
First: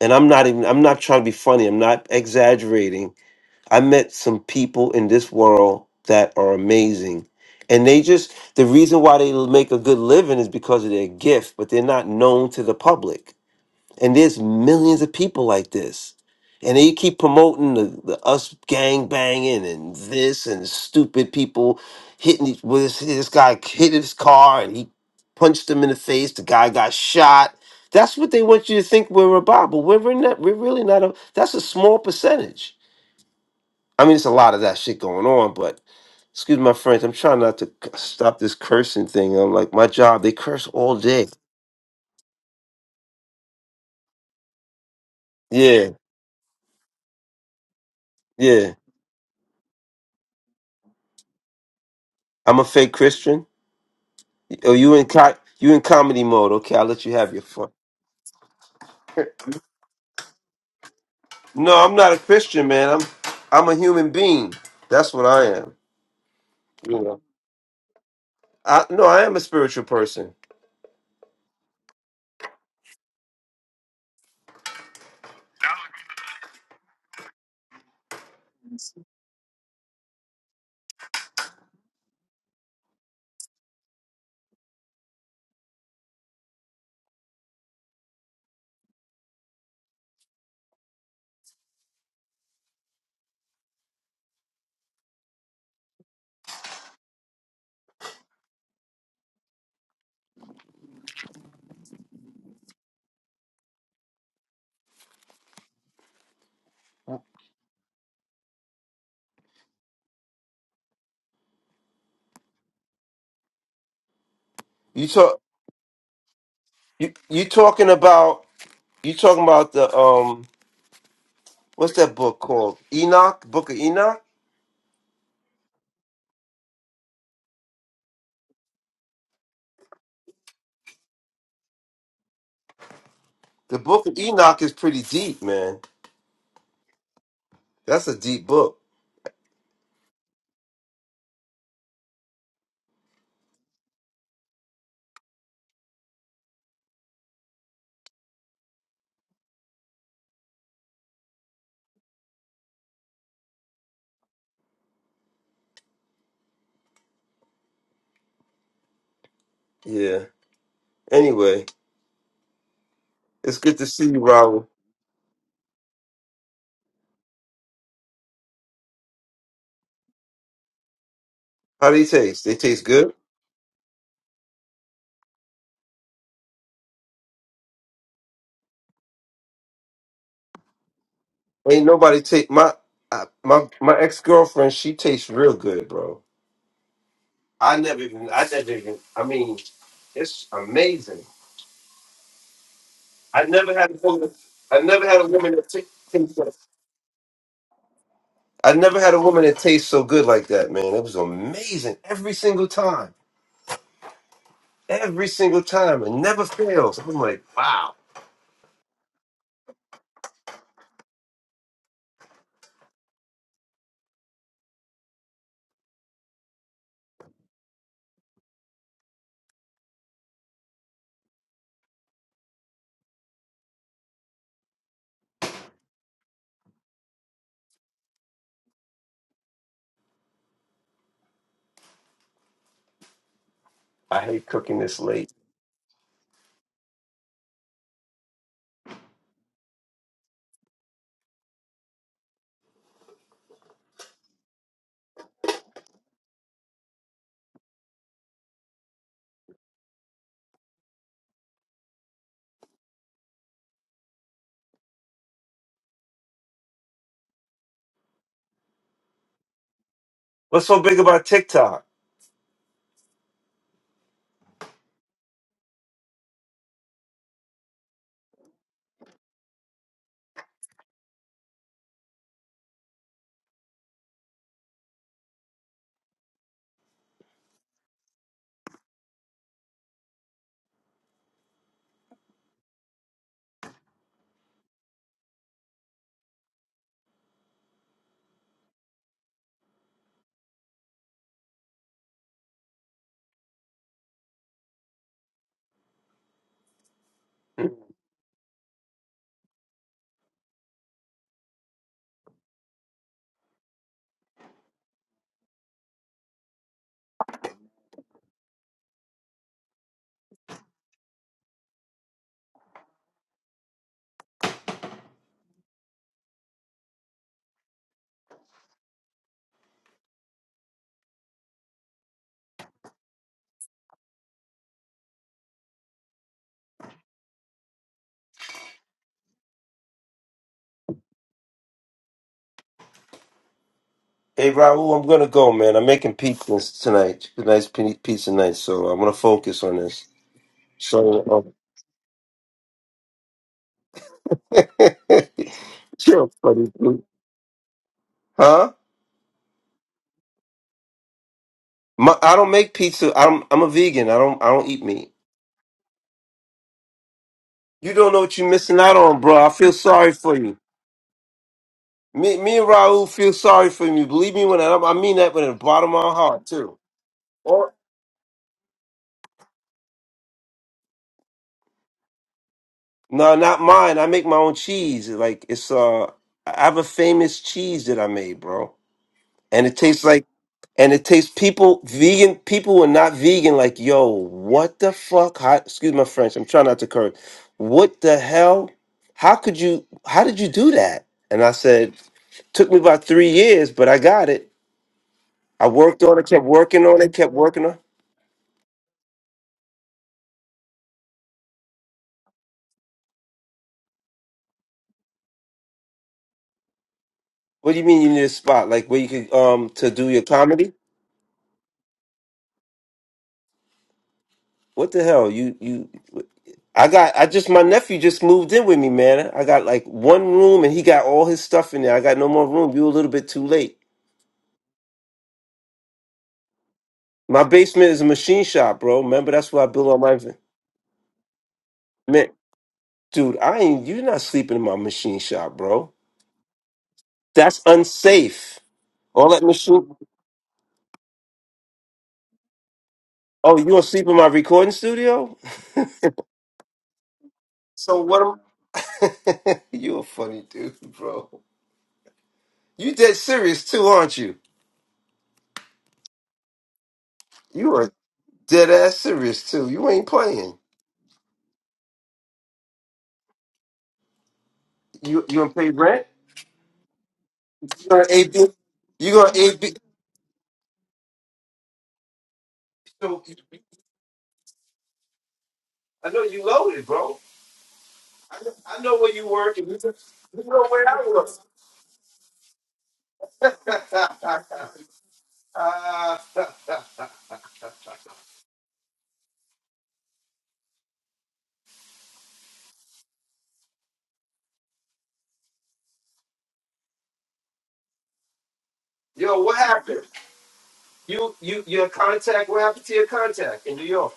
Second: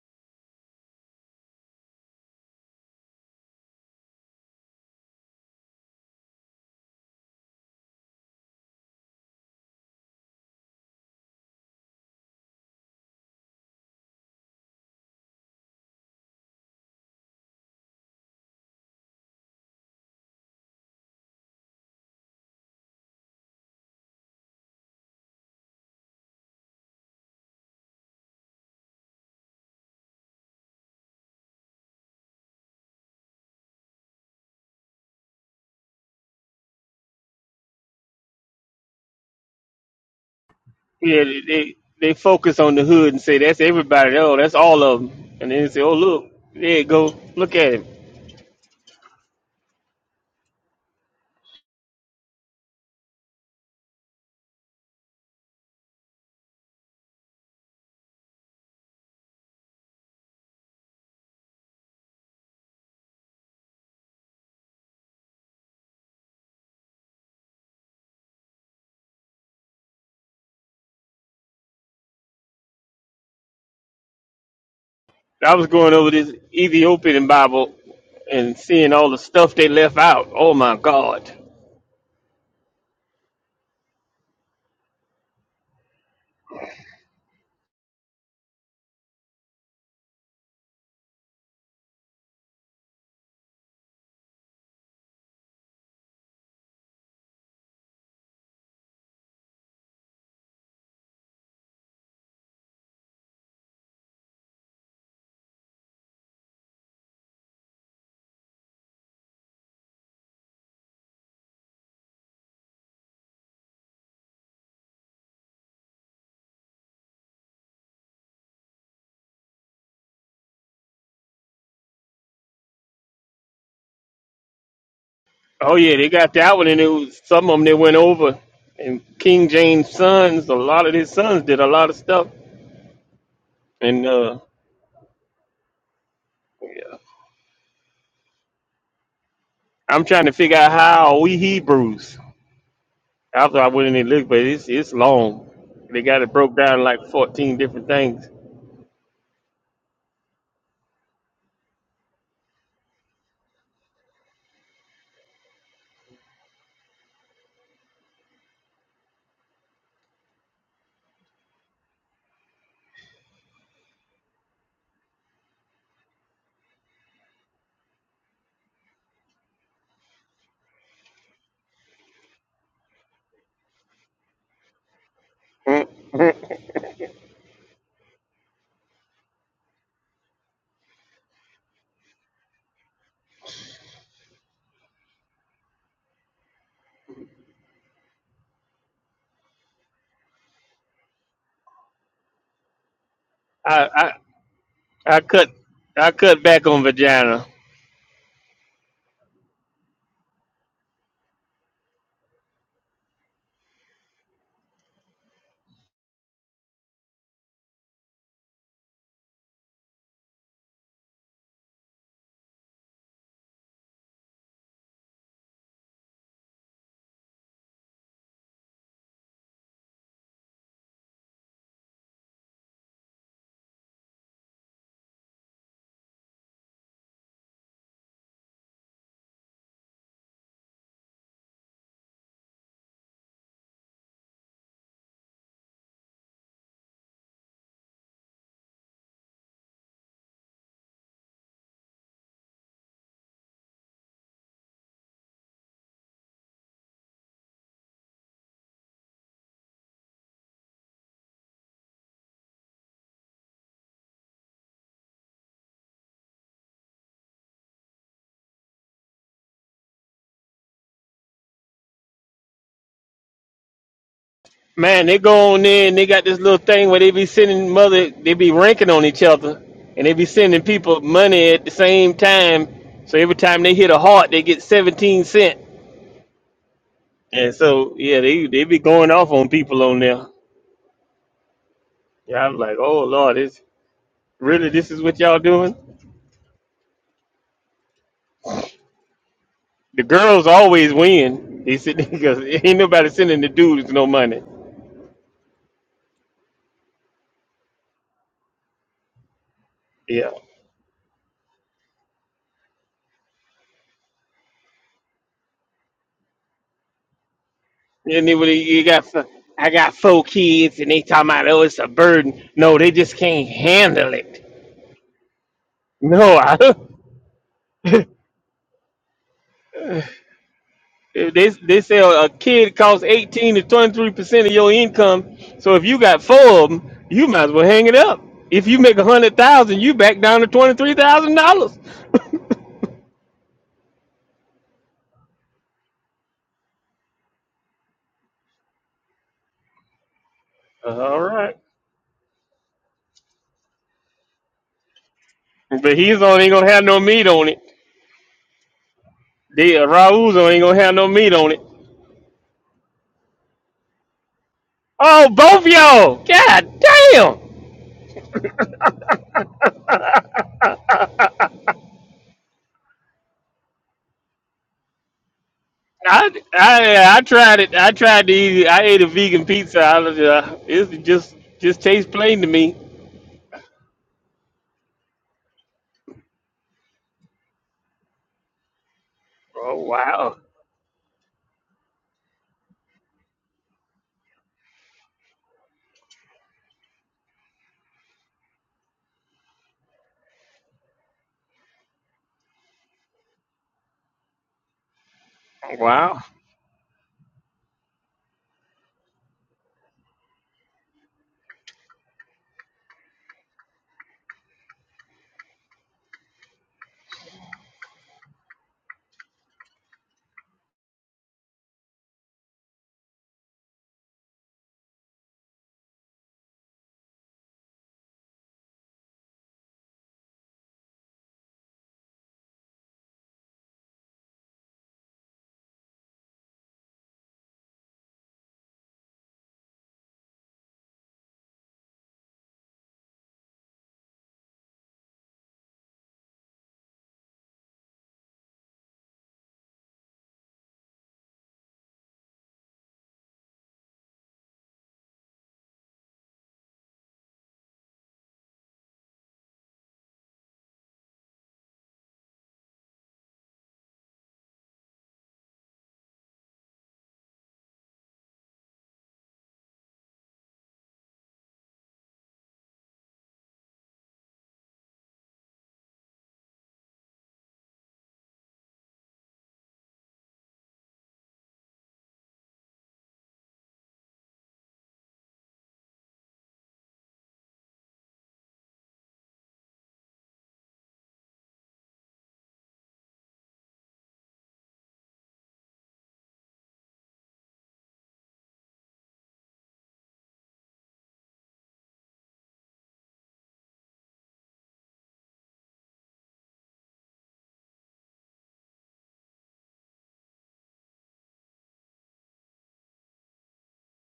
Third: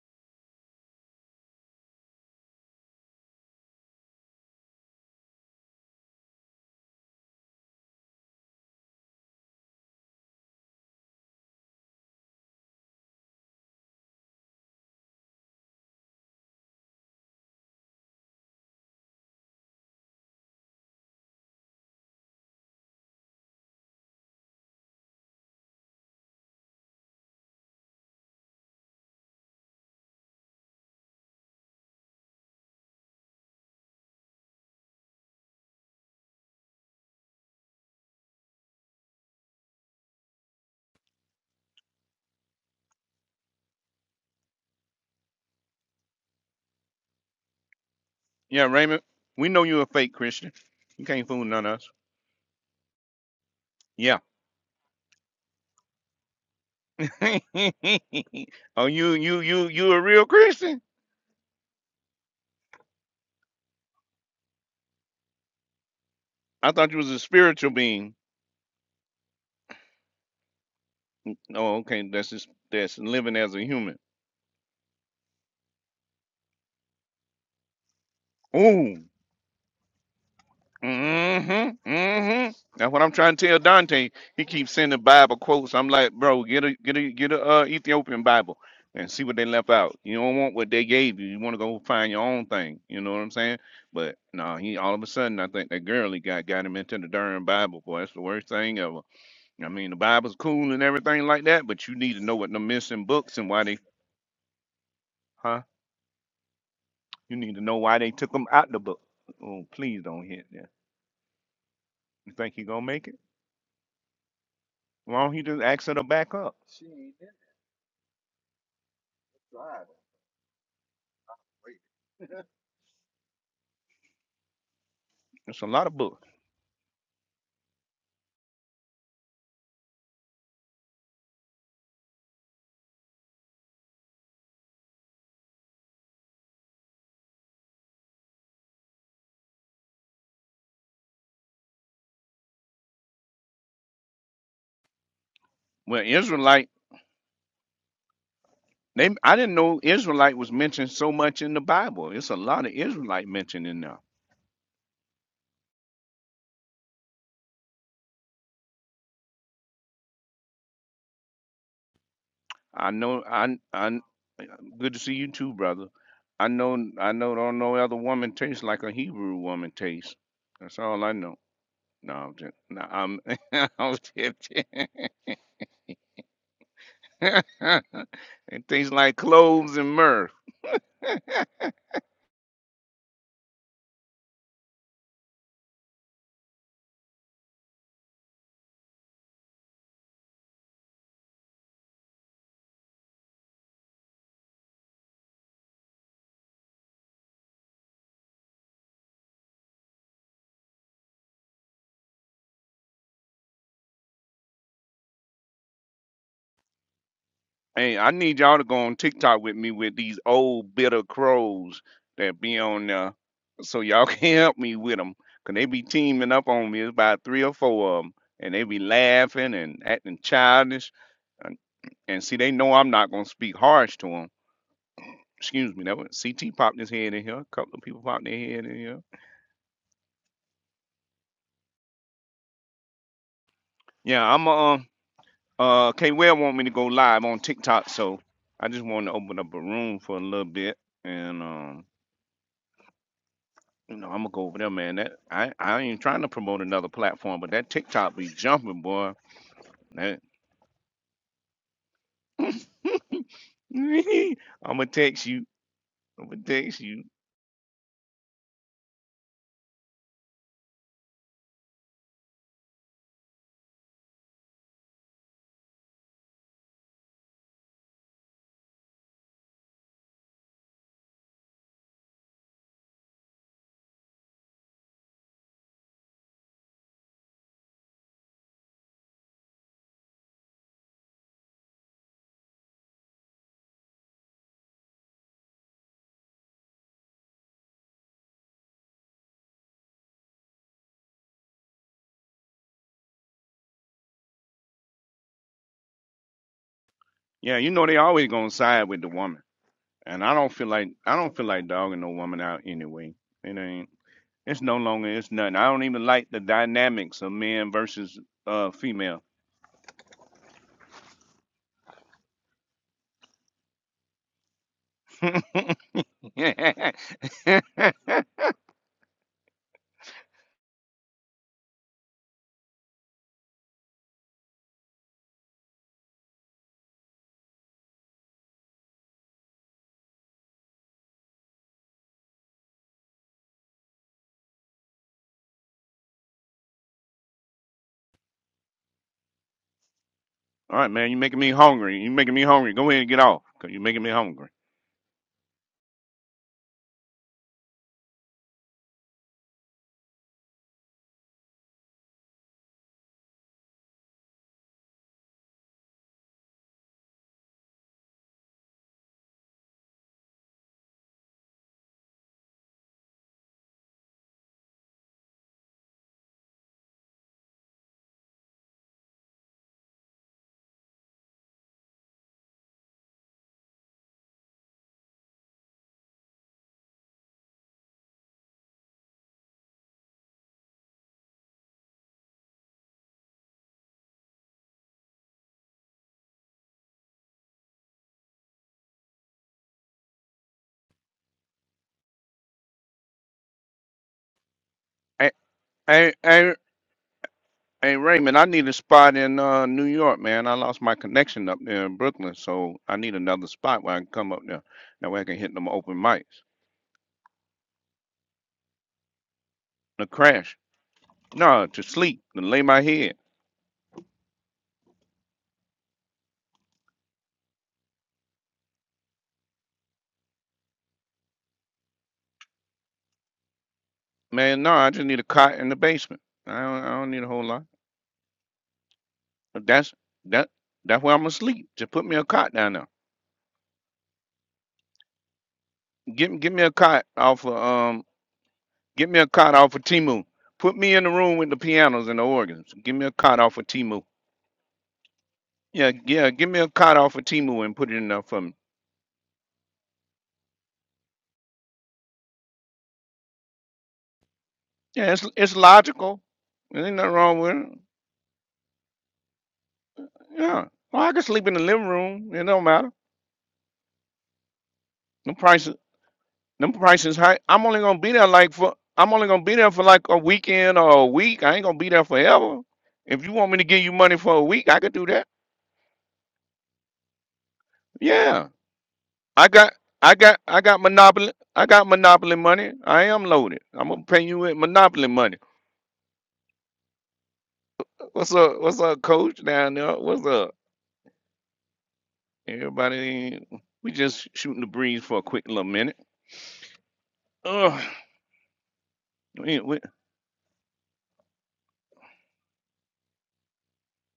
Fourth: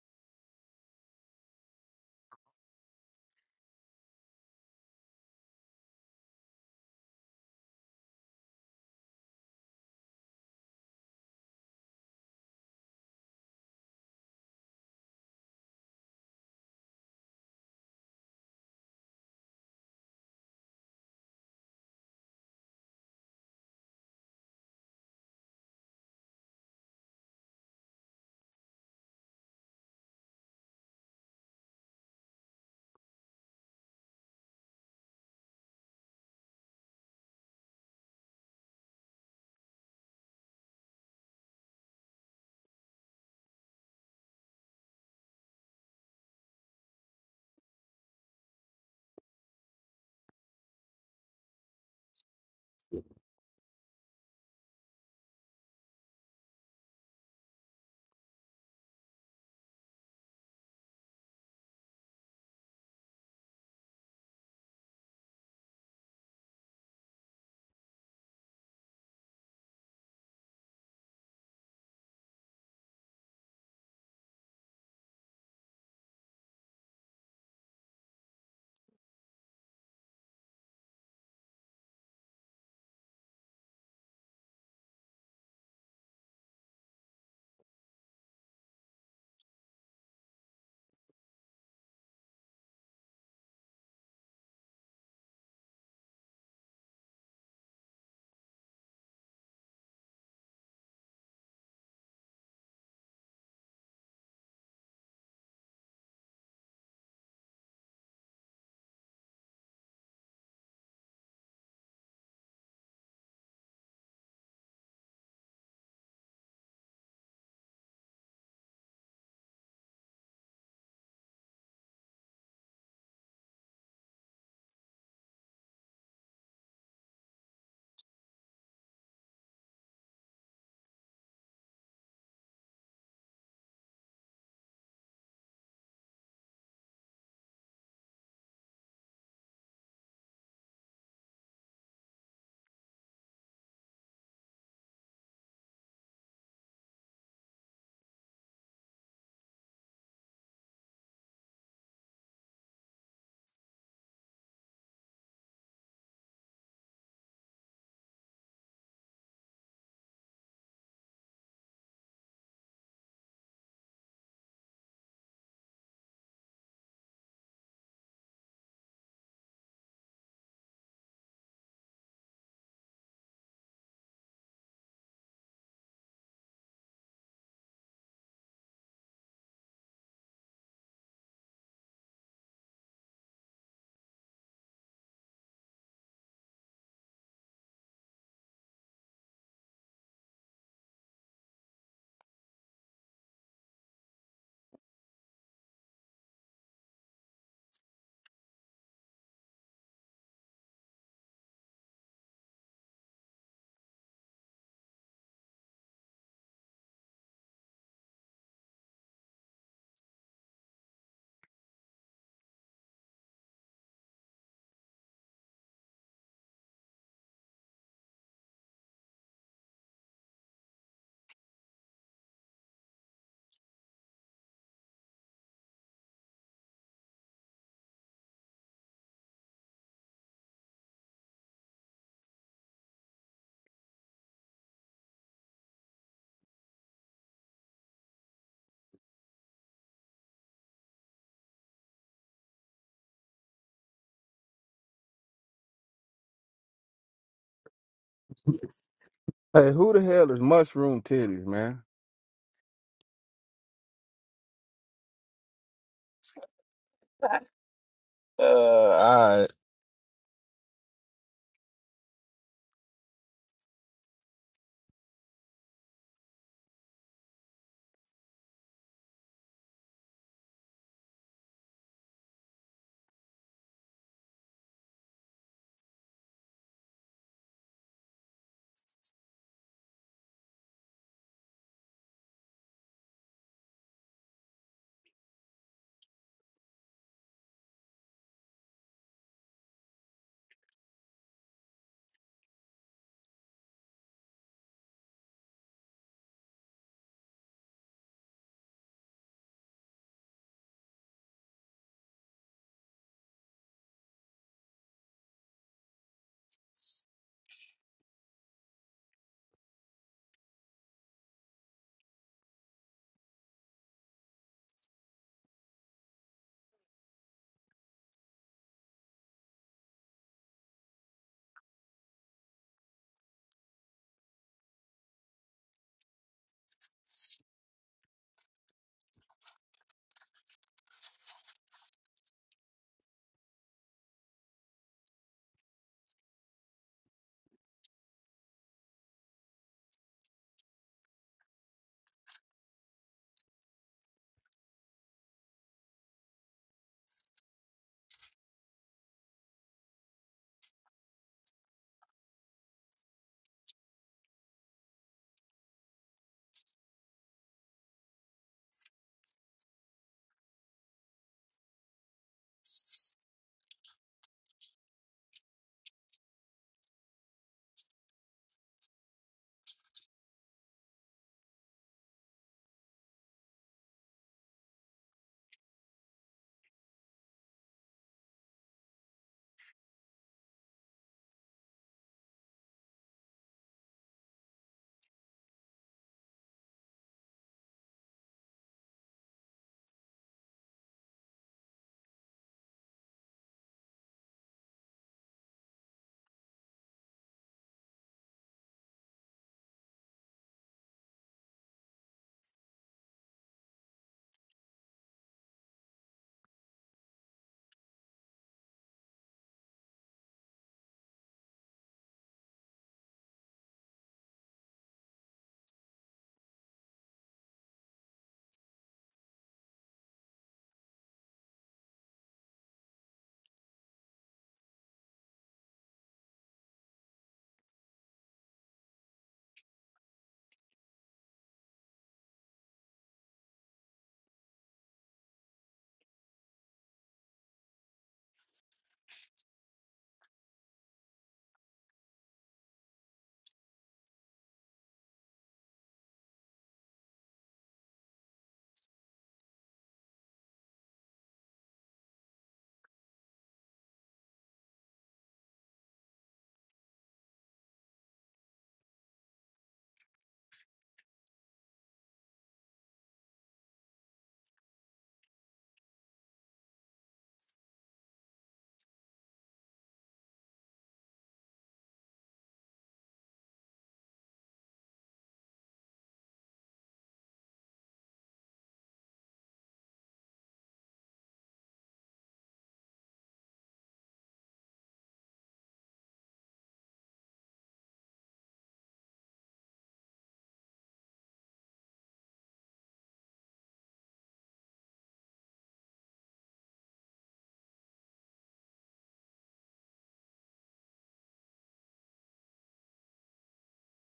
B: And I'm not even I'm not trying to be funny. I'm not exaggerating. I met some people in this world that are amazing. And they just, the reason why they make a good living is because of their gift, but they're not known to the public. And there's millions of people like this. And they keep promoting the, the us gang banging and this and stupid people hitting each- well, this, this guy hit his car and he punched him in the face. The guy got shot. That's what they want you to think we're about, but we're not. We're really not. A, that's a small percentage I mean, it's a lot of that shit going on, but excuse my French. I'm trying not to c- stop this cursing thing. I'm like, my job, they curse all
D: Yeah,
B: day.
D: they, they they focus on the hood and say that's everybody. Oh, that's all of them. And then they say,
B: Yeah,
D: oh look, there it go. Look at it.
A: Yeah,
B: yeah.
A: Raymond, we know you a fake Christian. You can't fool none of us.
B: I'm a fake Christian.
A: Yeah.
B: Oh, you in co- you in comedy mode? Okay, I'll let you have your fun.
A: oh, you you you you a real Christian?
B: No, I'm not a Christian, man. I'm I'm a human being. That's what I am.
A: I thought you
B: You
A: was a
B: know.
A: spiritual being.
B: I no, I am a spiritual person.
A: Oh, okay, that's just that's living as a human.
D: I was going over this Ethiopian Bible and seeing
A: Ooh.
D: all the stuff they left out. Oh my God.
A: Mm-hmm. Mm-hmm. That's what I'm trying to tell Dante. He keeps sending Bible quotes. I'm like, bro, get a get a get a uh, Ethiopian Bible and see what they left out. You don't want what they gave you. You want to go find your own thing. You know what I'm saying? But no, he all of a sudden I think that girl he got got him into the darn Bible. Boy, that's the worst thing ever. I mean, the Bible's cool and everything like that, but you need to know what the missing books and why they, huh? You need to know why they took them out the book. Oh, please don't hit that. You think he gonna make it?
B: You
A: Why don't
B: talk
A: he just ask her to back up?
B: you you talking about you talking about the um what's that book called? Enoch, Book of Enoch.
A: It's a
D: Oh
A: lot
D: yeah,
A: of
D: they
A: books.
D: got that one, and it was some of them that went over. And King James' sons, a lot of his sons did a lot of stuff.
B: The
D: And
B: Book of
D: uh,
B: Enoch is pretty deep, man.
D: yeah.
B: That's a deep book.
D: I'm trying to figure out how we Hebrews. After I went in and looked, but it's it's long. They
A: Well,
D: got it broke
A: Israelite,
D: down like 14 different things.
A: they, I didn't know Israelite was mentioned so much in the Bible. It's a lot of Israelite mentioned in there.
B: Yeah. Anyway,
A: I know, I,
B: it's good to
A: I,
B: see you, Raul.
A: good to see you too, brother. I know, I know, don't no other woman tastes like a Hebrew woman tastes. That's all I know.
B: How do they
A: No, I'm
B: taste?
A: just,
B: They
A: no,
B: taste good.
A: I'm, I'm just,
D: Mm.
A: and things like cloves and mirth.
B: Ain't nobody take my I, my my ex girlfriend. She tastes real good, bro. I never even. I never even. I mean, it's amazing. I never
D: I
B: had a
D: I
B: woman. I never
D: I
B: had a
D: cut
B: woman that ta-
D: I
B: tastes.
D: cut
B: so-
D: back on vagina.
B: I never had a woman that tastes so good like that, man. It was amazing every single time. Every single time, it never fails. I'm like, wow.
A: Hey, I need y'all to go on TikTok with me with these old bitter crows that be on there, so y'all can help me with them, cause they be teaming up on me. It's about three or four of them, and they be laughing and acting childish. And, and see, they know I'm not gonna speak harsh to them. Excuse me, that was CT popped his head in here. A couple of people popped their head in here.
B: I
A: Yeah,
B: hate
A: I'm a. um,
B: cooking this late.
A: Uh, K Well want me to go live on TikTok, so I just want to open up a room for a little bit, and um, you know, I'm gonna go over there, man. That I I ain't trying to promote another platform, but that TikTok be jumping, boy.
C: hey, who the
A: That
C: hell is Mushroom Titties, man?
A: I'm gonna text you. I'm gonna text you.
C: Uh, all right.
B: What's so big about TikTok?
D: Man, they go on there and they got this little thing where they be sending mother, they be ranking on each other, and they be sending people money at the same time. So every time they hit a heart, they get seventeen cent. And so yeah, they they be going off on people on there. Yeah, I'm like, oh lord, this really this is what y'all doing? The girls always win. They said because ain't nobody sending the dudes no money.
A: Yeah, you know they always gonna side with the woman, and
D: Yeah,
A: I don't feel like I don't feel like dogging no woman out anyway. It ain't. It's no longer. It's nothing. I don't even like the dynamics of men versus
D: and then when
A: uh
D: you got.
A: female.
D: f- I got four kids, and they talking about oh, it's a burden. No, they just can't handle it. No,
A: All
D: I, they they say a a kid costs eighteen to twenty three percent of your income. So if you got four of them, you might as well hang it up. If you make a hundred thousand, you back down to twenty three thousand dollars.
B: Hey, Raul, I'm gonna go, man. I'm making pizza tonight. A nice pi- pizza night, so I'm gonna focus on this.
A: right, man, you're
D: All
A: making me
B: So,
D: right,
A: hungry. You're making me hungry. Go ahead and get off, you are making me hungry.
B: um,
D: but he's
B: You're
D: on ain't gonna have no meat on it.
B: huh?
D: The uh, Raul's on ain't gonna have no meat on it.
B: My, I don't make pizza. I'm I'm a vegan. I don't I don't eat meat.
D: Oh, both y'all! God
B: You don't know what you're missing out on, bro. I feel sorry for you.
D: damn!
B: Me, me and Raul feel sorry for you. Believe me when I, I mean that with the bottom of my
D: I,
B: heart too.
D: I I tried
B: Or
D: it. I tried to eat. I ate a vegan pizza. I was, uh, it just just tastes plain to me.
B: no, not mine. I make my own cheese. Like it's uh, I have a famous cheese that I made, bro, and it
D: Oh
B: tastes like
D: wow,
B: And it takes people, vegan people who are not vegan, like, yo, what the fuck? How, excuse my French. I'm trying not to curse. What the hell? How could you? How did you do that? And I said, took me about three years, but I got it.
A: Hey,
B: I
D: Oh,
B: worked
A: hey,
B: on
D: wow.
B: it, kept
A: hey,
B: working on it, kept working on.
A: hey, Raymond, I need a spot in uh, New York, man. I lost my connection up there in Brooklyn, so I need another spot where I can come up there. That way I can hit them open mics.
B: What do you mean you need a spot like where you could um to
A: The
B: do your
A: crash.
B: comedy?
A: No, to sleep, to lay my head.
B: What the hell? You you. I got. I just my nephew just moved in with me, man. I got like one room, and he got all his stuff in there. I got no more room. You a little bit too late.
A: Man, no, I just need a cot in the basement. I don't, I don't need a
B: My
A: whole lot.
B: basement is a machine shop, bro. Remember, that's where
A: But
B: I built
A: that's
B: all my inven-
A: that. That's where I'm gonna sleep. Just put me a
B: man,
A: cot down there.
B: dude. I ain't you're not sleeping in my machine shop, bro.
A: Give, me- give me a cot off of
B: That's
A: um
B: unsafe.
A: Get me a
B: All that
A: card off of
B: machine.
A: Timu. Put me in the room with the pianos and the organs. Give me a card
B: Oh,
A: off
B: you
A: of
B: gonna
A: Timu.
B: sleep in my recording studio?
A: Yeah, yeah. Give me a card off of Timu and put it
B: So
A: in there
B: what?
A: for me.
B: Am- you a funny dude, bro. You dead serious too, aren't you?
A: Yeah, it's it's logical. There ain't nothing wrong with it.
B: You are dead ass serious too. You ain't playing.
A: Yeah. Well, I can sleep in the living room. It don't matter.
B: You
A: Them
B: you gonna pay
A: prices,
B: rent?
A: them prices high. I'm only
B: You
A: gonna
B: gonna
A: be there
B: AB?
A: like for.
B: You
A: I'm only
B: gonna
A: gonna be there
B: AB?
A: for like a weekend or a week. I ain't gonna be there forever.
B: So,
A: If you want me to give you money for a week, I could do that.
B: I know you loaded, bro. I
A: Yeah.
B: know I know where you
A: I
B: work, and you
A: got I got
B: you
A: I
B: know
A: got
B: where I
A: monopoly I got monopoly money. I am loaded. I'm gonna
B: work.
A: pay you with monopoly money.
B: Uh,
A: What's up? What's up, coach down there? What's up? Everybody we just shooting the breeze for a quick little minute. Ugh.
B: yo,
A: we
B: what
A: we-
B: happened? You, you, your contact. What happened to your contact in New York?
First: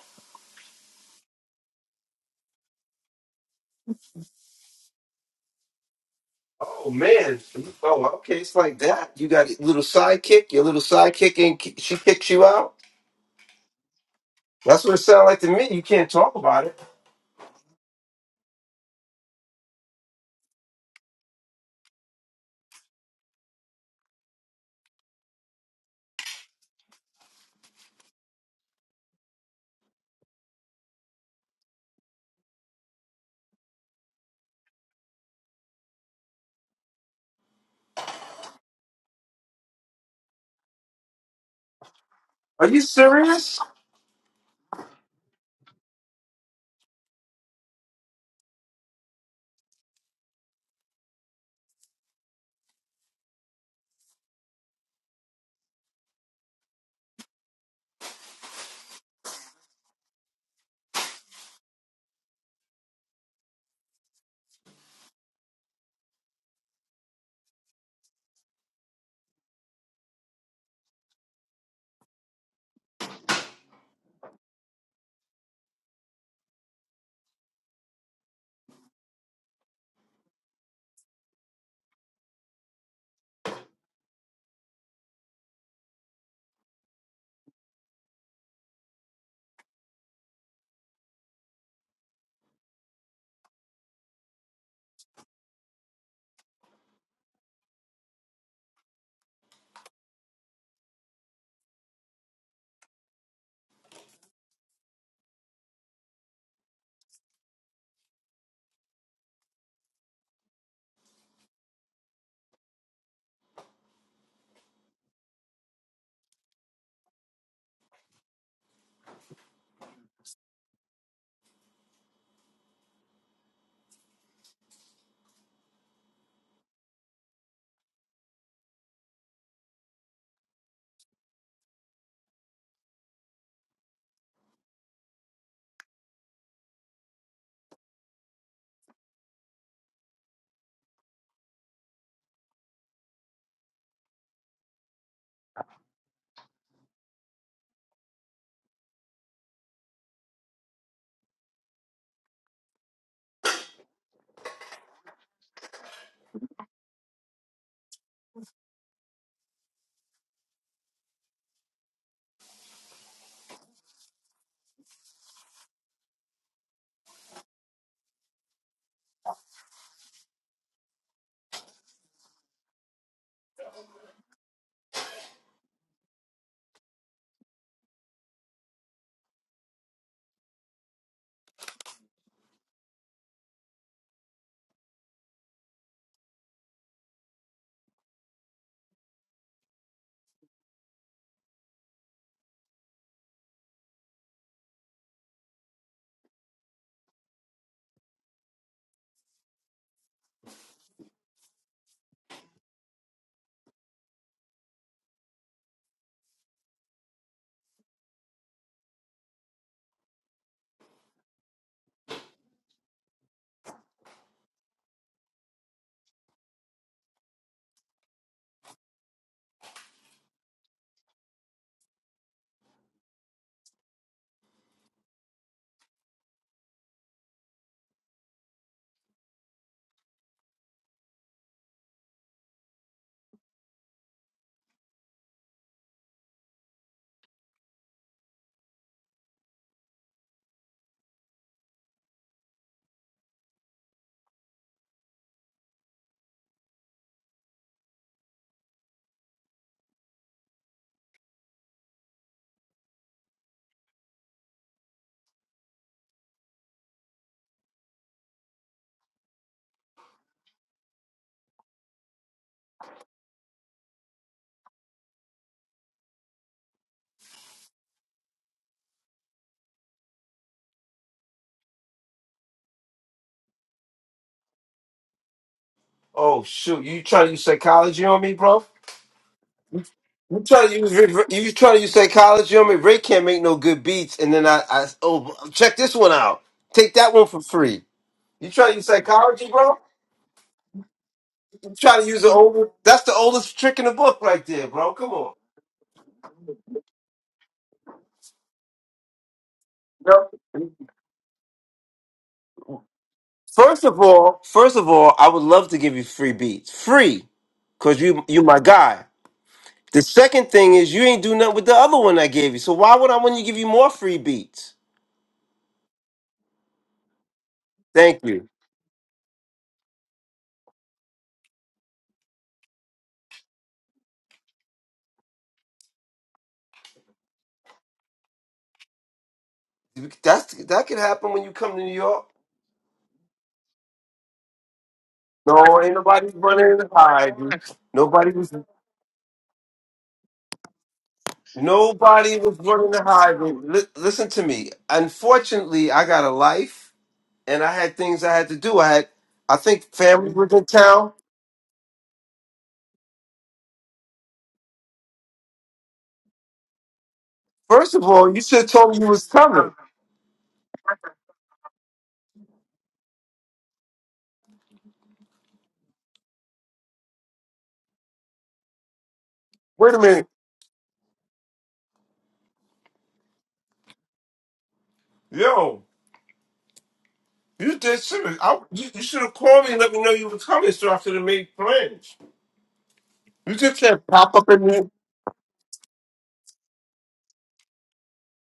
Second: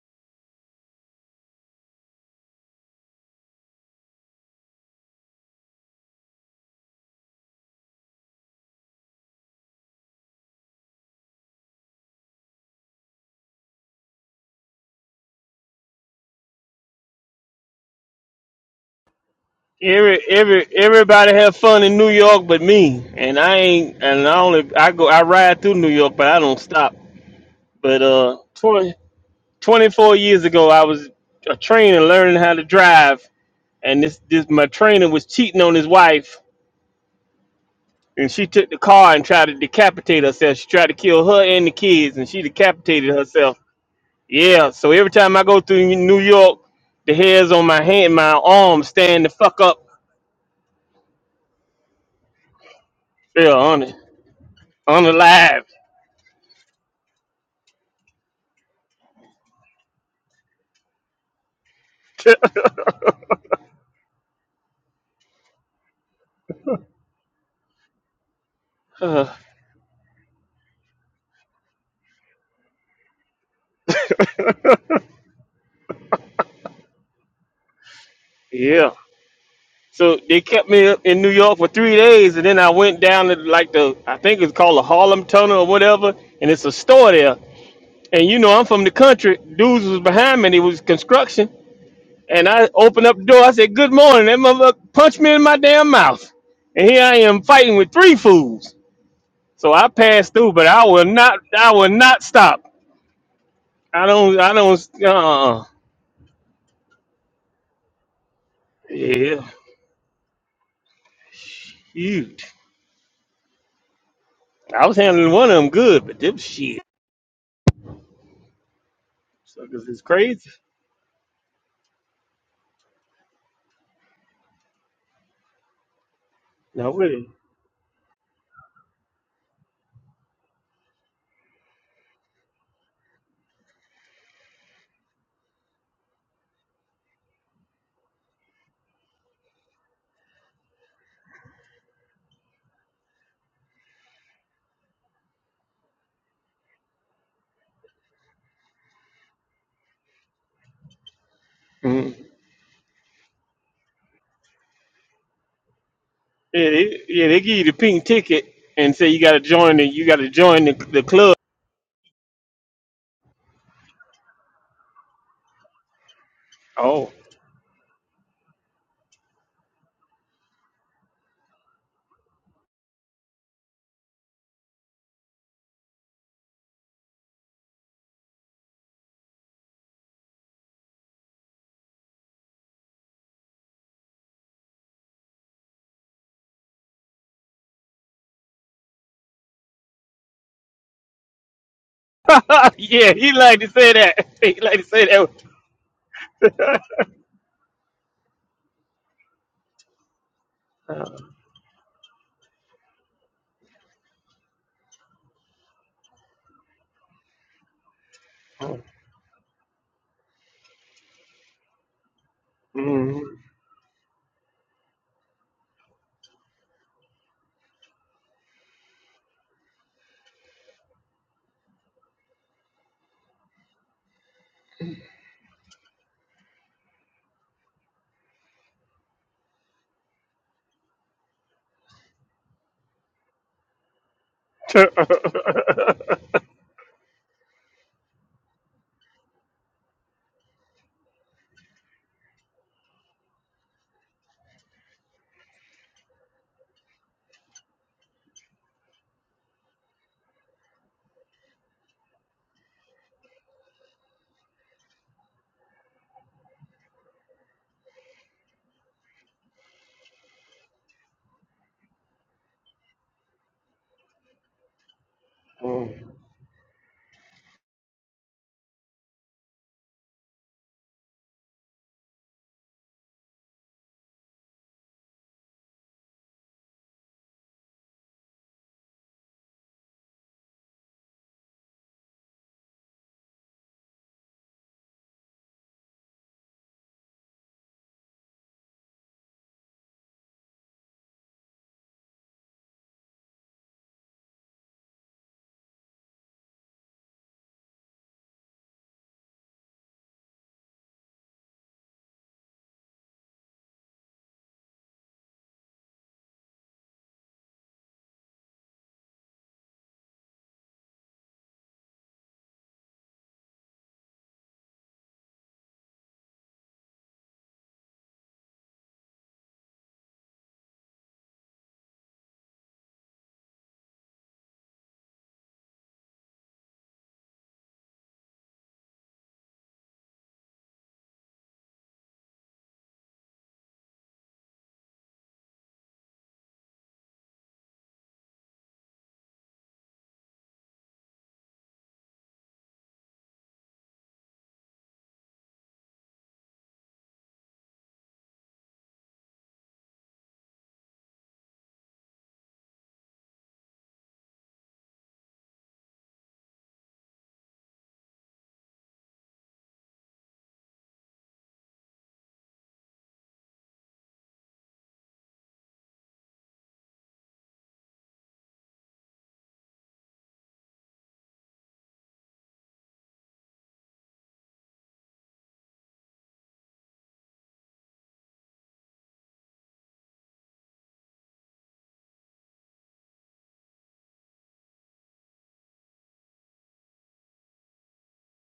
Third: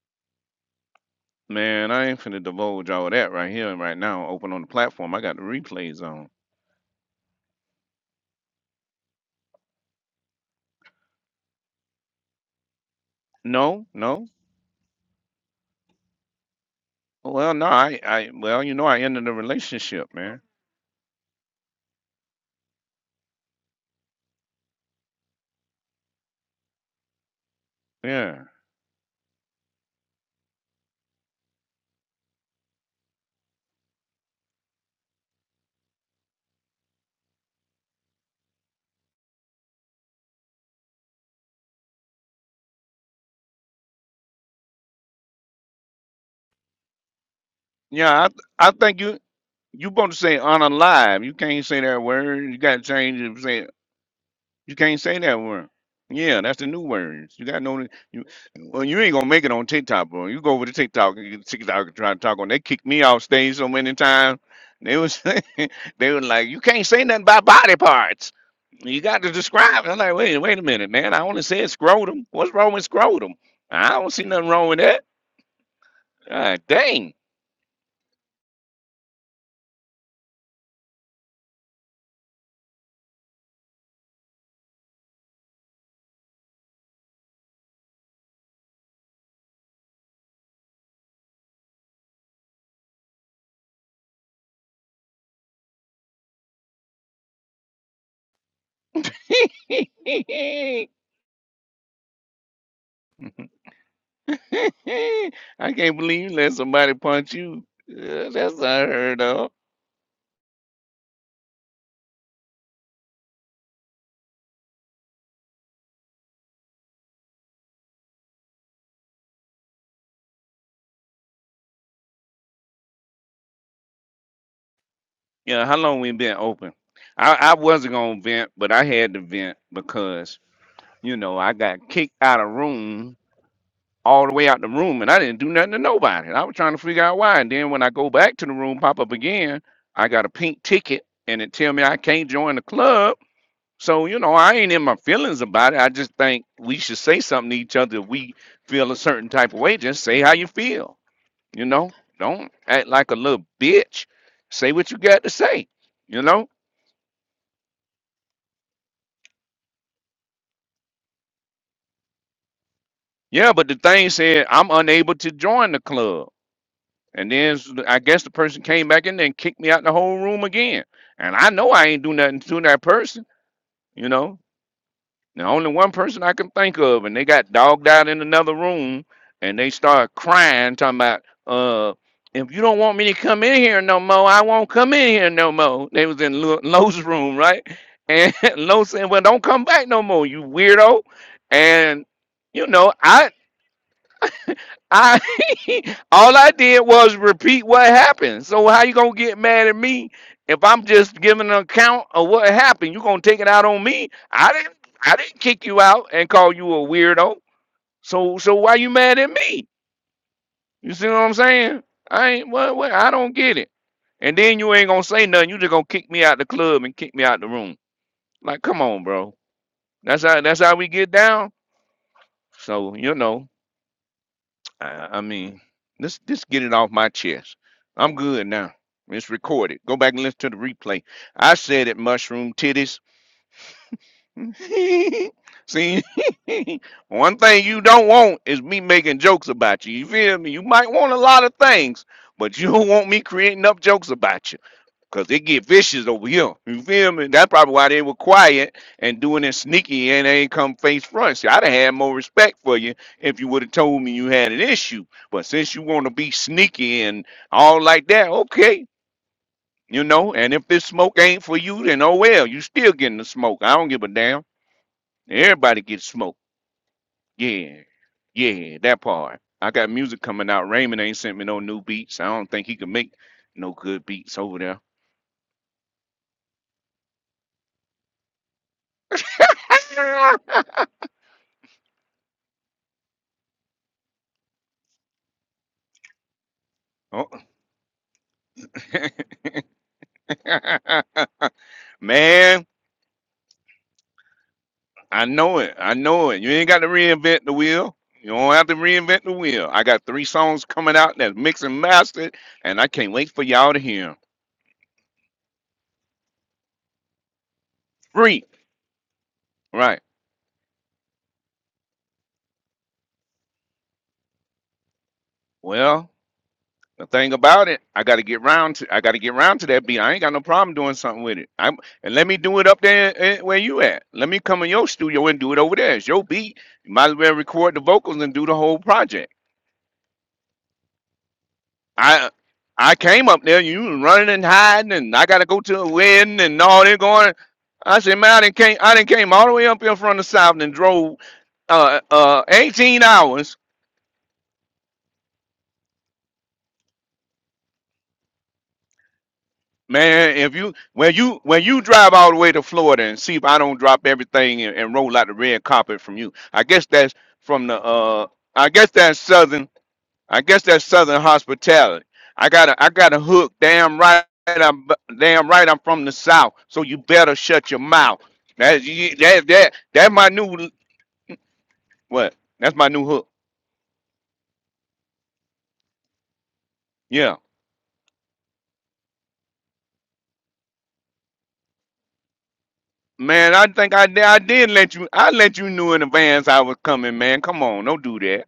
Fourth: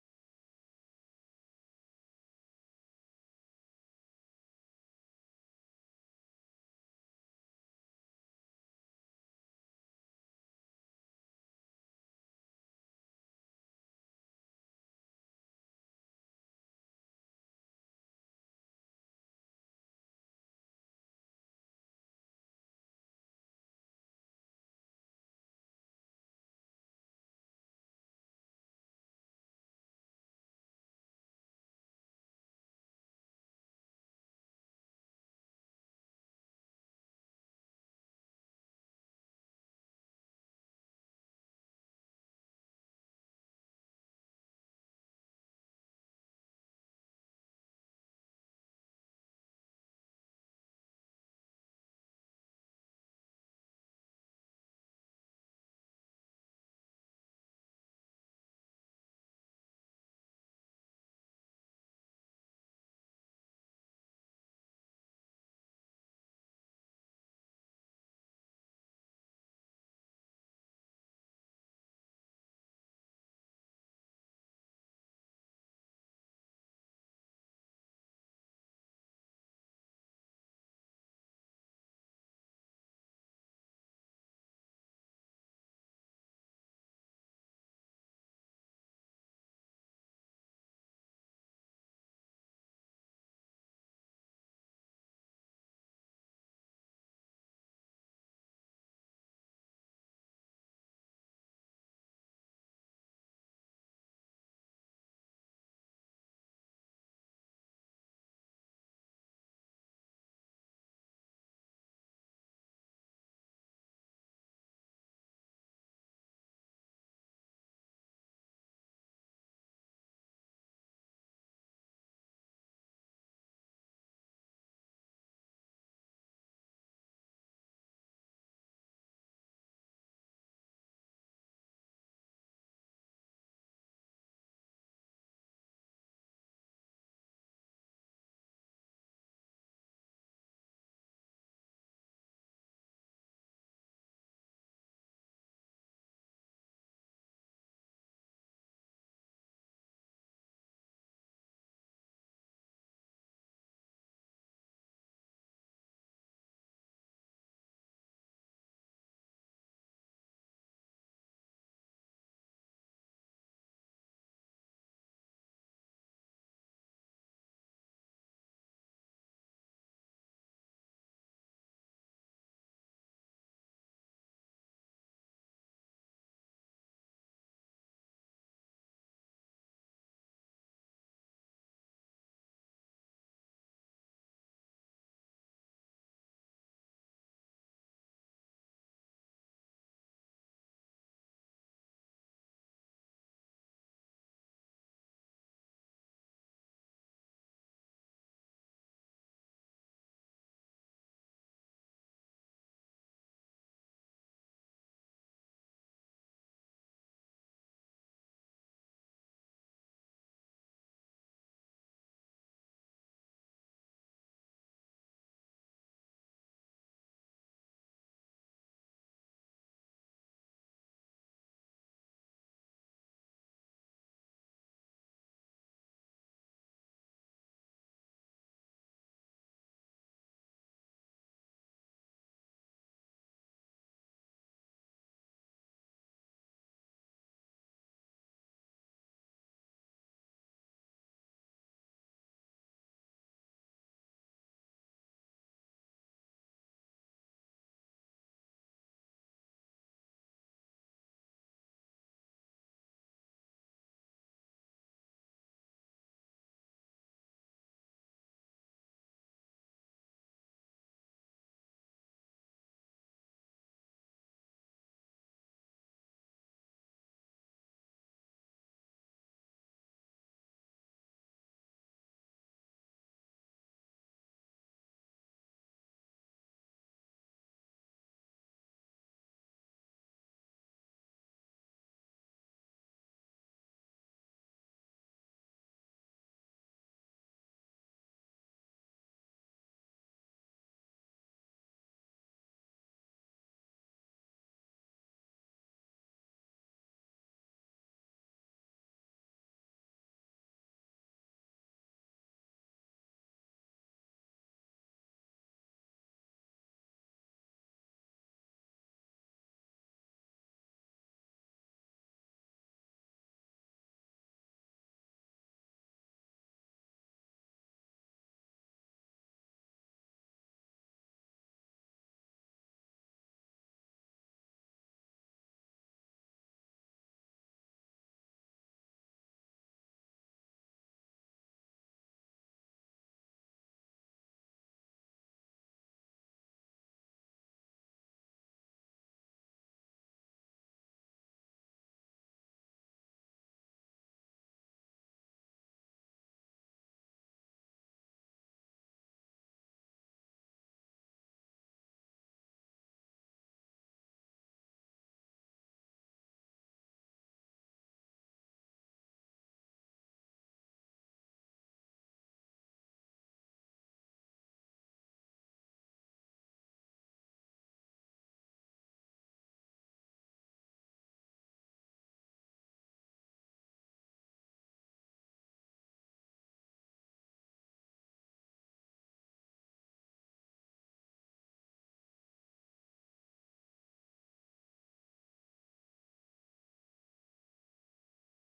A: man, I ain't finna divulge all that right here and right now. Open on the platform. I got the replays on.
B: Oh man. Oh, okay. It's like that. You got a little sidekick. Your little sidekick, and ki- she kicks you out.
A: No, no.
B: That's what it sounds like to me. You can't talk about it.
A: Well, no, I, I well, you know I ended the relationship,
D: Every
A: man.
D: every everybody have fun in New York, but me. And I ain't. And I only I go. I ride through New York, but I don't stop. But uh,
A: Yeah.
D: 20 24 years ago, I was a trainer learning how to drive, and this this my trainer was cheating on his wife. and she took the car and tried to decapitate herself. She tried to kill her and the kids, and she
B: Are you
D: decapitated
B: serious?
D: herself. Yeah. So every time I go through New York, the hairs on my hand,
A: Yeah, I
D: my
A: I
D: arms
A: think you
D: stand the fuck up.
A: You supposed to say unalive. You can't say that word. You gotta change it.
D: Yeah,
A: Say
D: on it,
A: you can't say that
D: unalive.
A: word. Yeah, that's the new words. You gotta know that you well, you ain't gonna make it on TikTok, bro. You go over to TikTok and you get TikTok and try to talk on they kicked me off stage so many times. They was they were like, You can't say nothing about body parts. You got
D: Uh,
A: to describe it. I'm like, wait, wait a minute, man. I only said scrotum. What's wrong with scrotum? I don't see nothing wrong with that. Ah, dang.
D: yeah. So they kept me up in New York for three days, and then I went down to like the I think it's called the Harlem Tunnel or whatever, and it's a store there. And you know I'm from the country. Dudes was behind me. and It was construction. And I opened up the door. I said, Good morning. That motherfucker punched me in my damn mouth. And here I am fighting with three fools. So I passed through, but I will not I will not stop. I don't I don't uh
A: I can't believe you let somebody punch you. Uh, that's unheard
D: yeah.
A: of.
D: Shoot. I was handling one of them good, but them shit. Suckers is crazy.
A: Yeah, how long we been open?
D: No really.
A: I, I wasn't gonna vent, but I had to vent because you know I got kicked out of room all the way out the room, and I didn't do nothing to nobody. And I was trying to figure out why, and then when I go back to the room, pop up again, I got a pink ticket, and it tell me I can't join the club. So you know I ain't in my feelings about it. I just think we should say something to each other. If we feel a certain type of way, just say how you feel. You know,
D: Mm.
A: don't act like a little bitch. Say what you got to say. You know,
D: Yeah, they, yeah, they give you the pink ticket and say you gotta join the you gotta join the, the club.
A: yeah. But the thing said, I'm unable to join the club,
D: Oh.
A: and then s- I guess the person came back in there and kicked me out the whole room again. And I know I ain't do nothing to that person. You know, Now, only one person I can think of, and they got dogged out in another room, and they start crying, talking about, uh, if you don't want me to come in here no more, I won't come in here no more. They was in Lo- Lo's room, right? And Lo said, well, don't come back no more, you weirdo. And you know,
D: yeah,
A: I
D: he like to say that. He like to say
A: I
D: that.
A: all I did was repeat what happened. So how you gonna get mad at me if I'm just giving an account of what happened? You gonna take it out on me? I didn't I didn't kick you out and call you a weirdo. So so why you mad at me? You see what I'm saying? I ain't what, what I
D: Mm-hmm.
A: don't get it. And then you ain't gonna say nothing. You just gonna kick me out the club and kick me out the room. Like come on, bro. That's how that's how we get down. So you know. I, I mean, let's just get it off my chest. I'm good now. It's recorded. Go back and listen to the replay. I said it, mushroom titties. See, one thing you don't want is me making jokes about you. You feel me? You might want a lot of things, but you don't want me creating up jokes about you. Cause it get vicious over here. You feel me? That's probably why they were quiet and doing it sneaky and they ain't come face front. See, I'd have had more respect for you if you would have told me you had an issue. But since you want to be sneaky and all like that, okay. You know, and if this smoke ain't for you, then oh well, you still getting the smoke. I don't give a damn. Everybody
D: Mm.
A: gets smoke. Yeah. Yeah, that part. I got music coming out. Raymond ain't sent me no new beats. I don't think he can make no good beats over there.
B: Oh shoot! You trying to use psychology on me, bro? You trying to use re- you trying to use psychology on me? Ray can't make no good beats, and then I, I oh check this one out. Take that
A: Uh
B: one for free. You trying to use psychology, bro? Try to use the
A: Man,
B: oldest. That's the oldest trick in the book, right there, bro. Come
A: I
B: on.
A: know it. I know it. You ain't got to reinvent the wheel. You don't have to reinvent the wheel. I got three songs
B: Yep.
A: coming out that's mixed and mastered, and I can't wait for y'all to
B: First of
A: hear 'em.
B: all, first of all, I would love to give you free beats, free, cause you you
A: Free.
B: my guy.
A: Right.
B: The second thing is you ain't do nothing with the other one I gave you. So why would I want to give you more free beats?
A: Well, the thing about it, I got
B: Thank
A: to get
B: you.
A: round to I got to get round to that beat. I ain't got no problem doing something with it. I'm and let me do it up there eh, where you at. Let me come in your studio and do it over there. It's your beat. You might as well record the vocals and do the whole project.
B: That's that could happen when you come to New York.
A: I I came up there, you was running and hiding, and I gotta go to
B: No,
A: a
B: ain't nobody
A: wedding and
B: running
A: all
B: to
A: that going.
B: hide. you.
A: I said, man,
B: Nobody
A: I
B: was
A: didn't came I didn't came all the way up here from the south and drove uh
B: nobody
A: uh
B: was running to
A: 18
B: hide.
A: hours.
B: you. Li- listen to me. Unfortunately, I got a life. and I had things I had to do. I had, I think, family
A: Man,
B: was
A: if
B: in
A: you
B: town.
A: when you when you drive all the way to Florida and see if I don't drop everything and, and roll out the red carpet from you. I guess that's from the
B: First of
A: uh
B: all, you should
A: I
B: have
A: guess
B: told me you
A: that's
B: was
A: southern
B: coming.
A: I guess that's Southern hospitality. I got a, I got a hook. Damn right, I'm damn right. I'm from the South, so you better shut your mouth. That you- that that
B: Wait a
A: that's
B: minute,
A: my new what? That's my new hook.
B: yo,
A: Yeah,
B: you did serious. I, you, you should have called me and let me know you were coming, so I could have made plans. You
A: man. I
B: just
A: think
B: said
A: I did-
B: pop
A: I
B: up in
A: did
B: me.
A: let you I let you know in advance I was coming, man. Come on, don't do that.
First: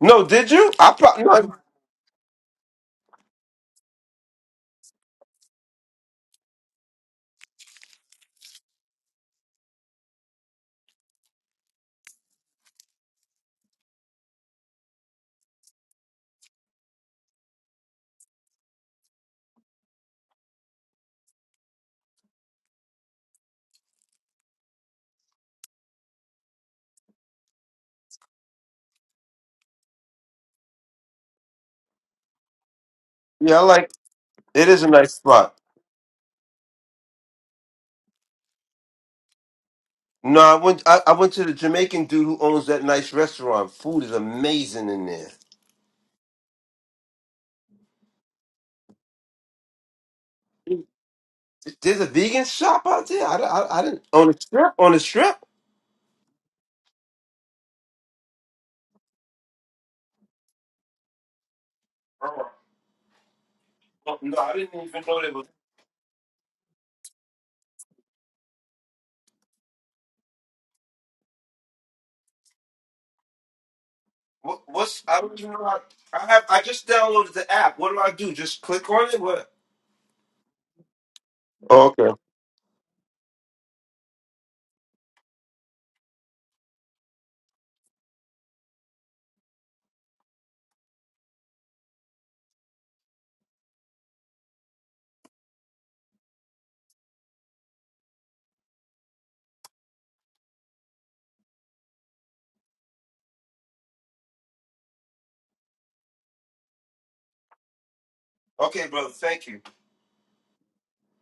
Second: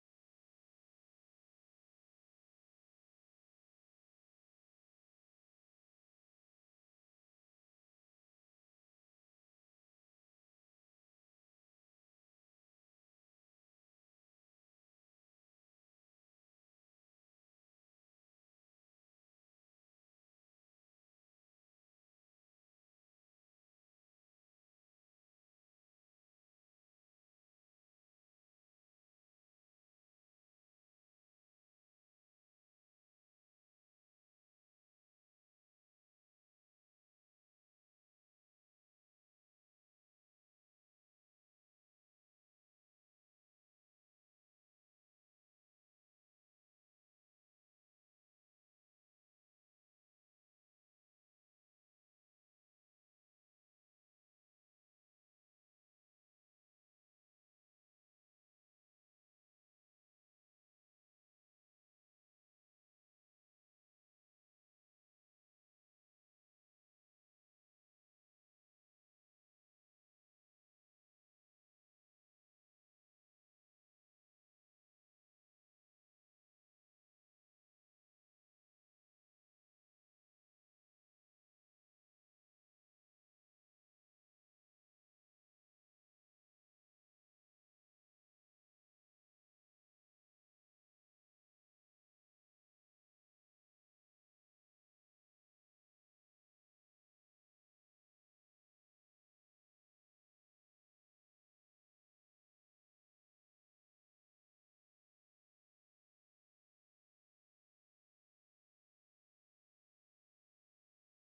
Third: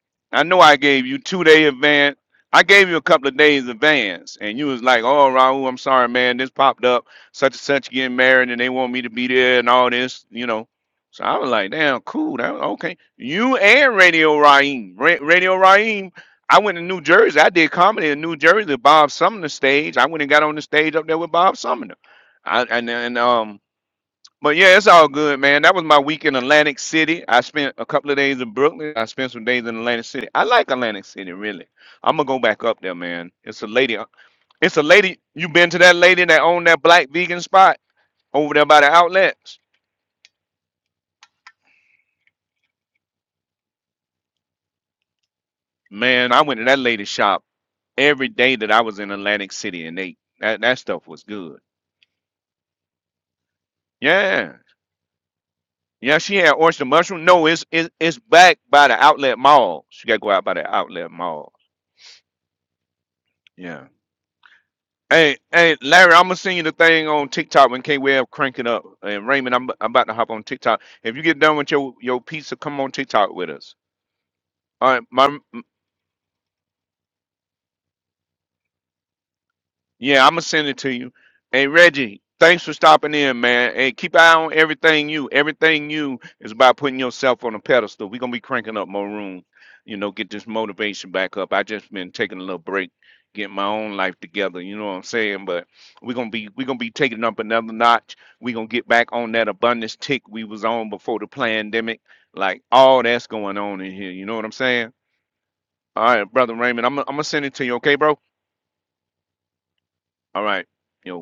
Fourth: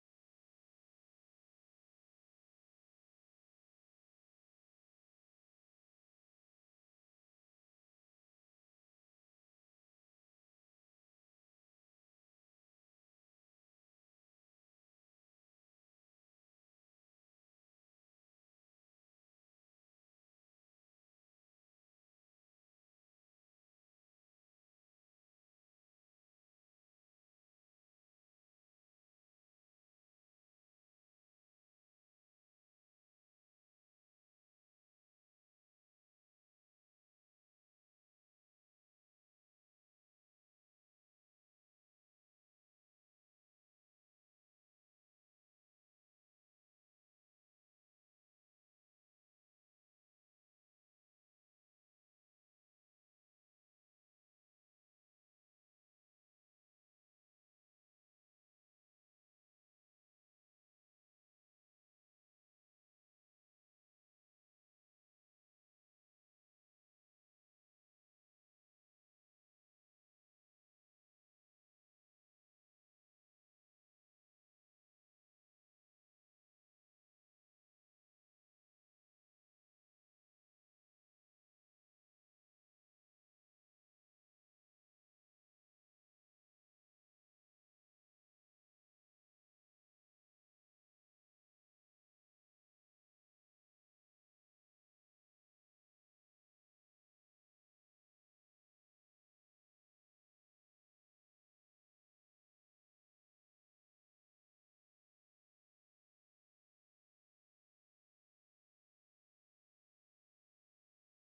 B: No,
A: I
B: did
A: know
B: you?
A: I
B: I
A: gave you
B: pro-
A: two
B: no,
A: day advance. I gave you a couple of days advance, and you was like, "Oh, Raul, I'm sorry, man. This popped up. Such and such getting married, and they want me to be there, and all this, you know." So I was like, "Damn, cool. That okay." You and Radio Raheem, Ra- Radio Raheem. I went to New Jersey. I did comedy in New Jersey. Bob Sumner stage. I went and got on the stage up there with Bob Sumner. I and and um but yeah, it's all good, man. That was my week in Atlantic City. I spent a couple of days in Brooklyn. I spent some days in Atlantic City. I like Atlantic City, really. I'm gonna go back up there, man.
B: yeah, I
A: It's a
B: like
A: lady.
B: it
A: It's
B: is
A: a
B: a nice
A: lady. You
B: spot.
A: been to that lady that owned that black vegan spot over there by the outlets?
B: No, I went. I, I went to the Jamaican dude who owns that nice restaurant. Food is amazing in there.
A: Man, I went to that lady's shop every day that I was in Atlantic City and ate. That that stuff was good.
B: There's a vegan shop out there. I, I, I didn't on the
A: Yeah.
B: strip. On the strip.
A: Yeah, she had oyster mushroom. No, it's it's it's back by the outlet mall. She gotta go out by the outlet mall. Yeah.
B: Oh, No, I didn't even know there
A: Hey,
B: was.
A: hey, Larry, I'm gonna send you the thing on TikTok when K Web crank it up. And Raymond, I'm, I'm about to hop on TikTok. If you get done with your your pizza, come on TikTok with us.
B: What,
A: All
B: what's
A: right,
B: I don't
A: my
B: even know. How, I have I just downloaded the app. What do I do? Just click on it. What?
A: Yeah, I'm gonna send it to you. Hey
B: Oh, Okay.
A: Reggie, thanks for stopping in, man. And keep an eye on everything you. Everything you is about putting yourself on a pedestal. We're gonna be cranking up more room. You know, get this motivation back up. I just been taking a little break, getting my own life together. You know what I'm saying? But we're gonna be we're gonna be taking up another notch. We're gonna get back on that abundance tick we was on before the pandemic. Like all that's going on in here. You know what I'm saying? All right, brother Raymond, I'm I'm gonna send it to you. Okay, bro?
B: Okay, brother. Thank you.
A: All right, yo.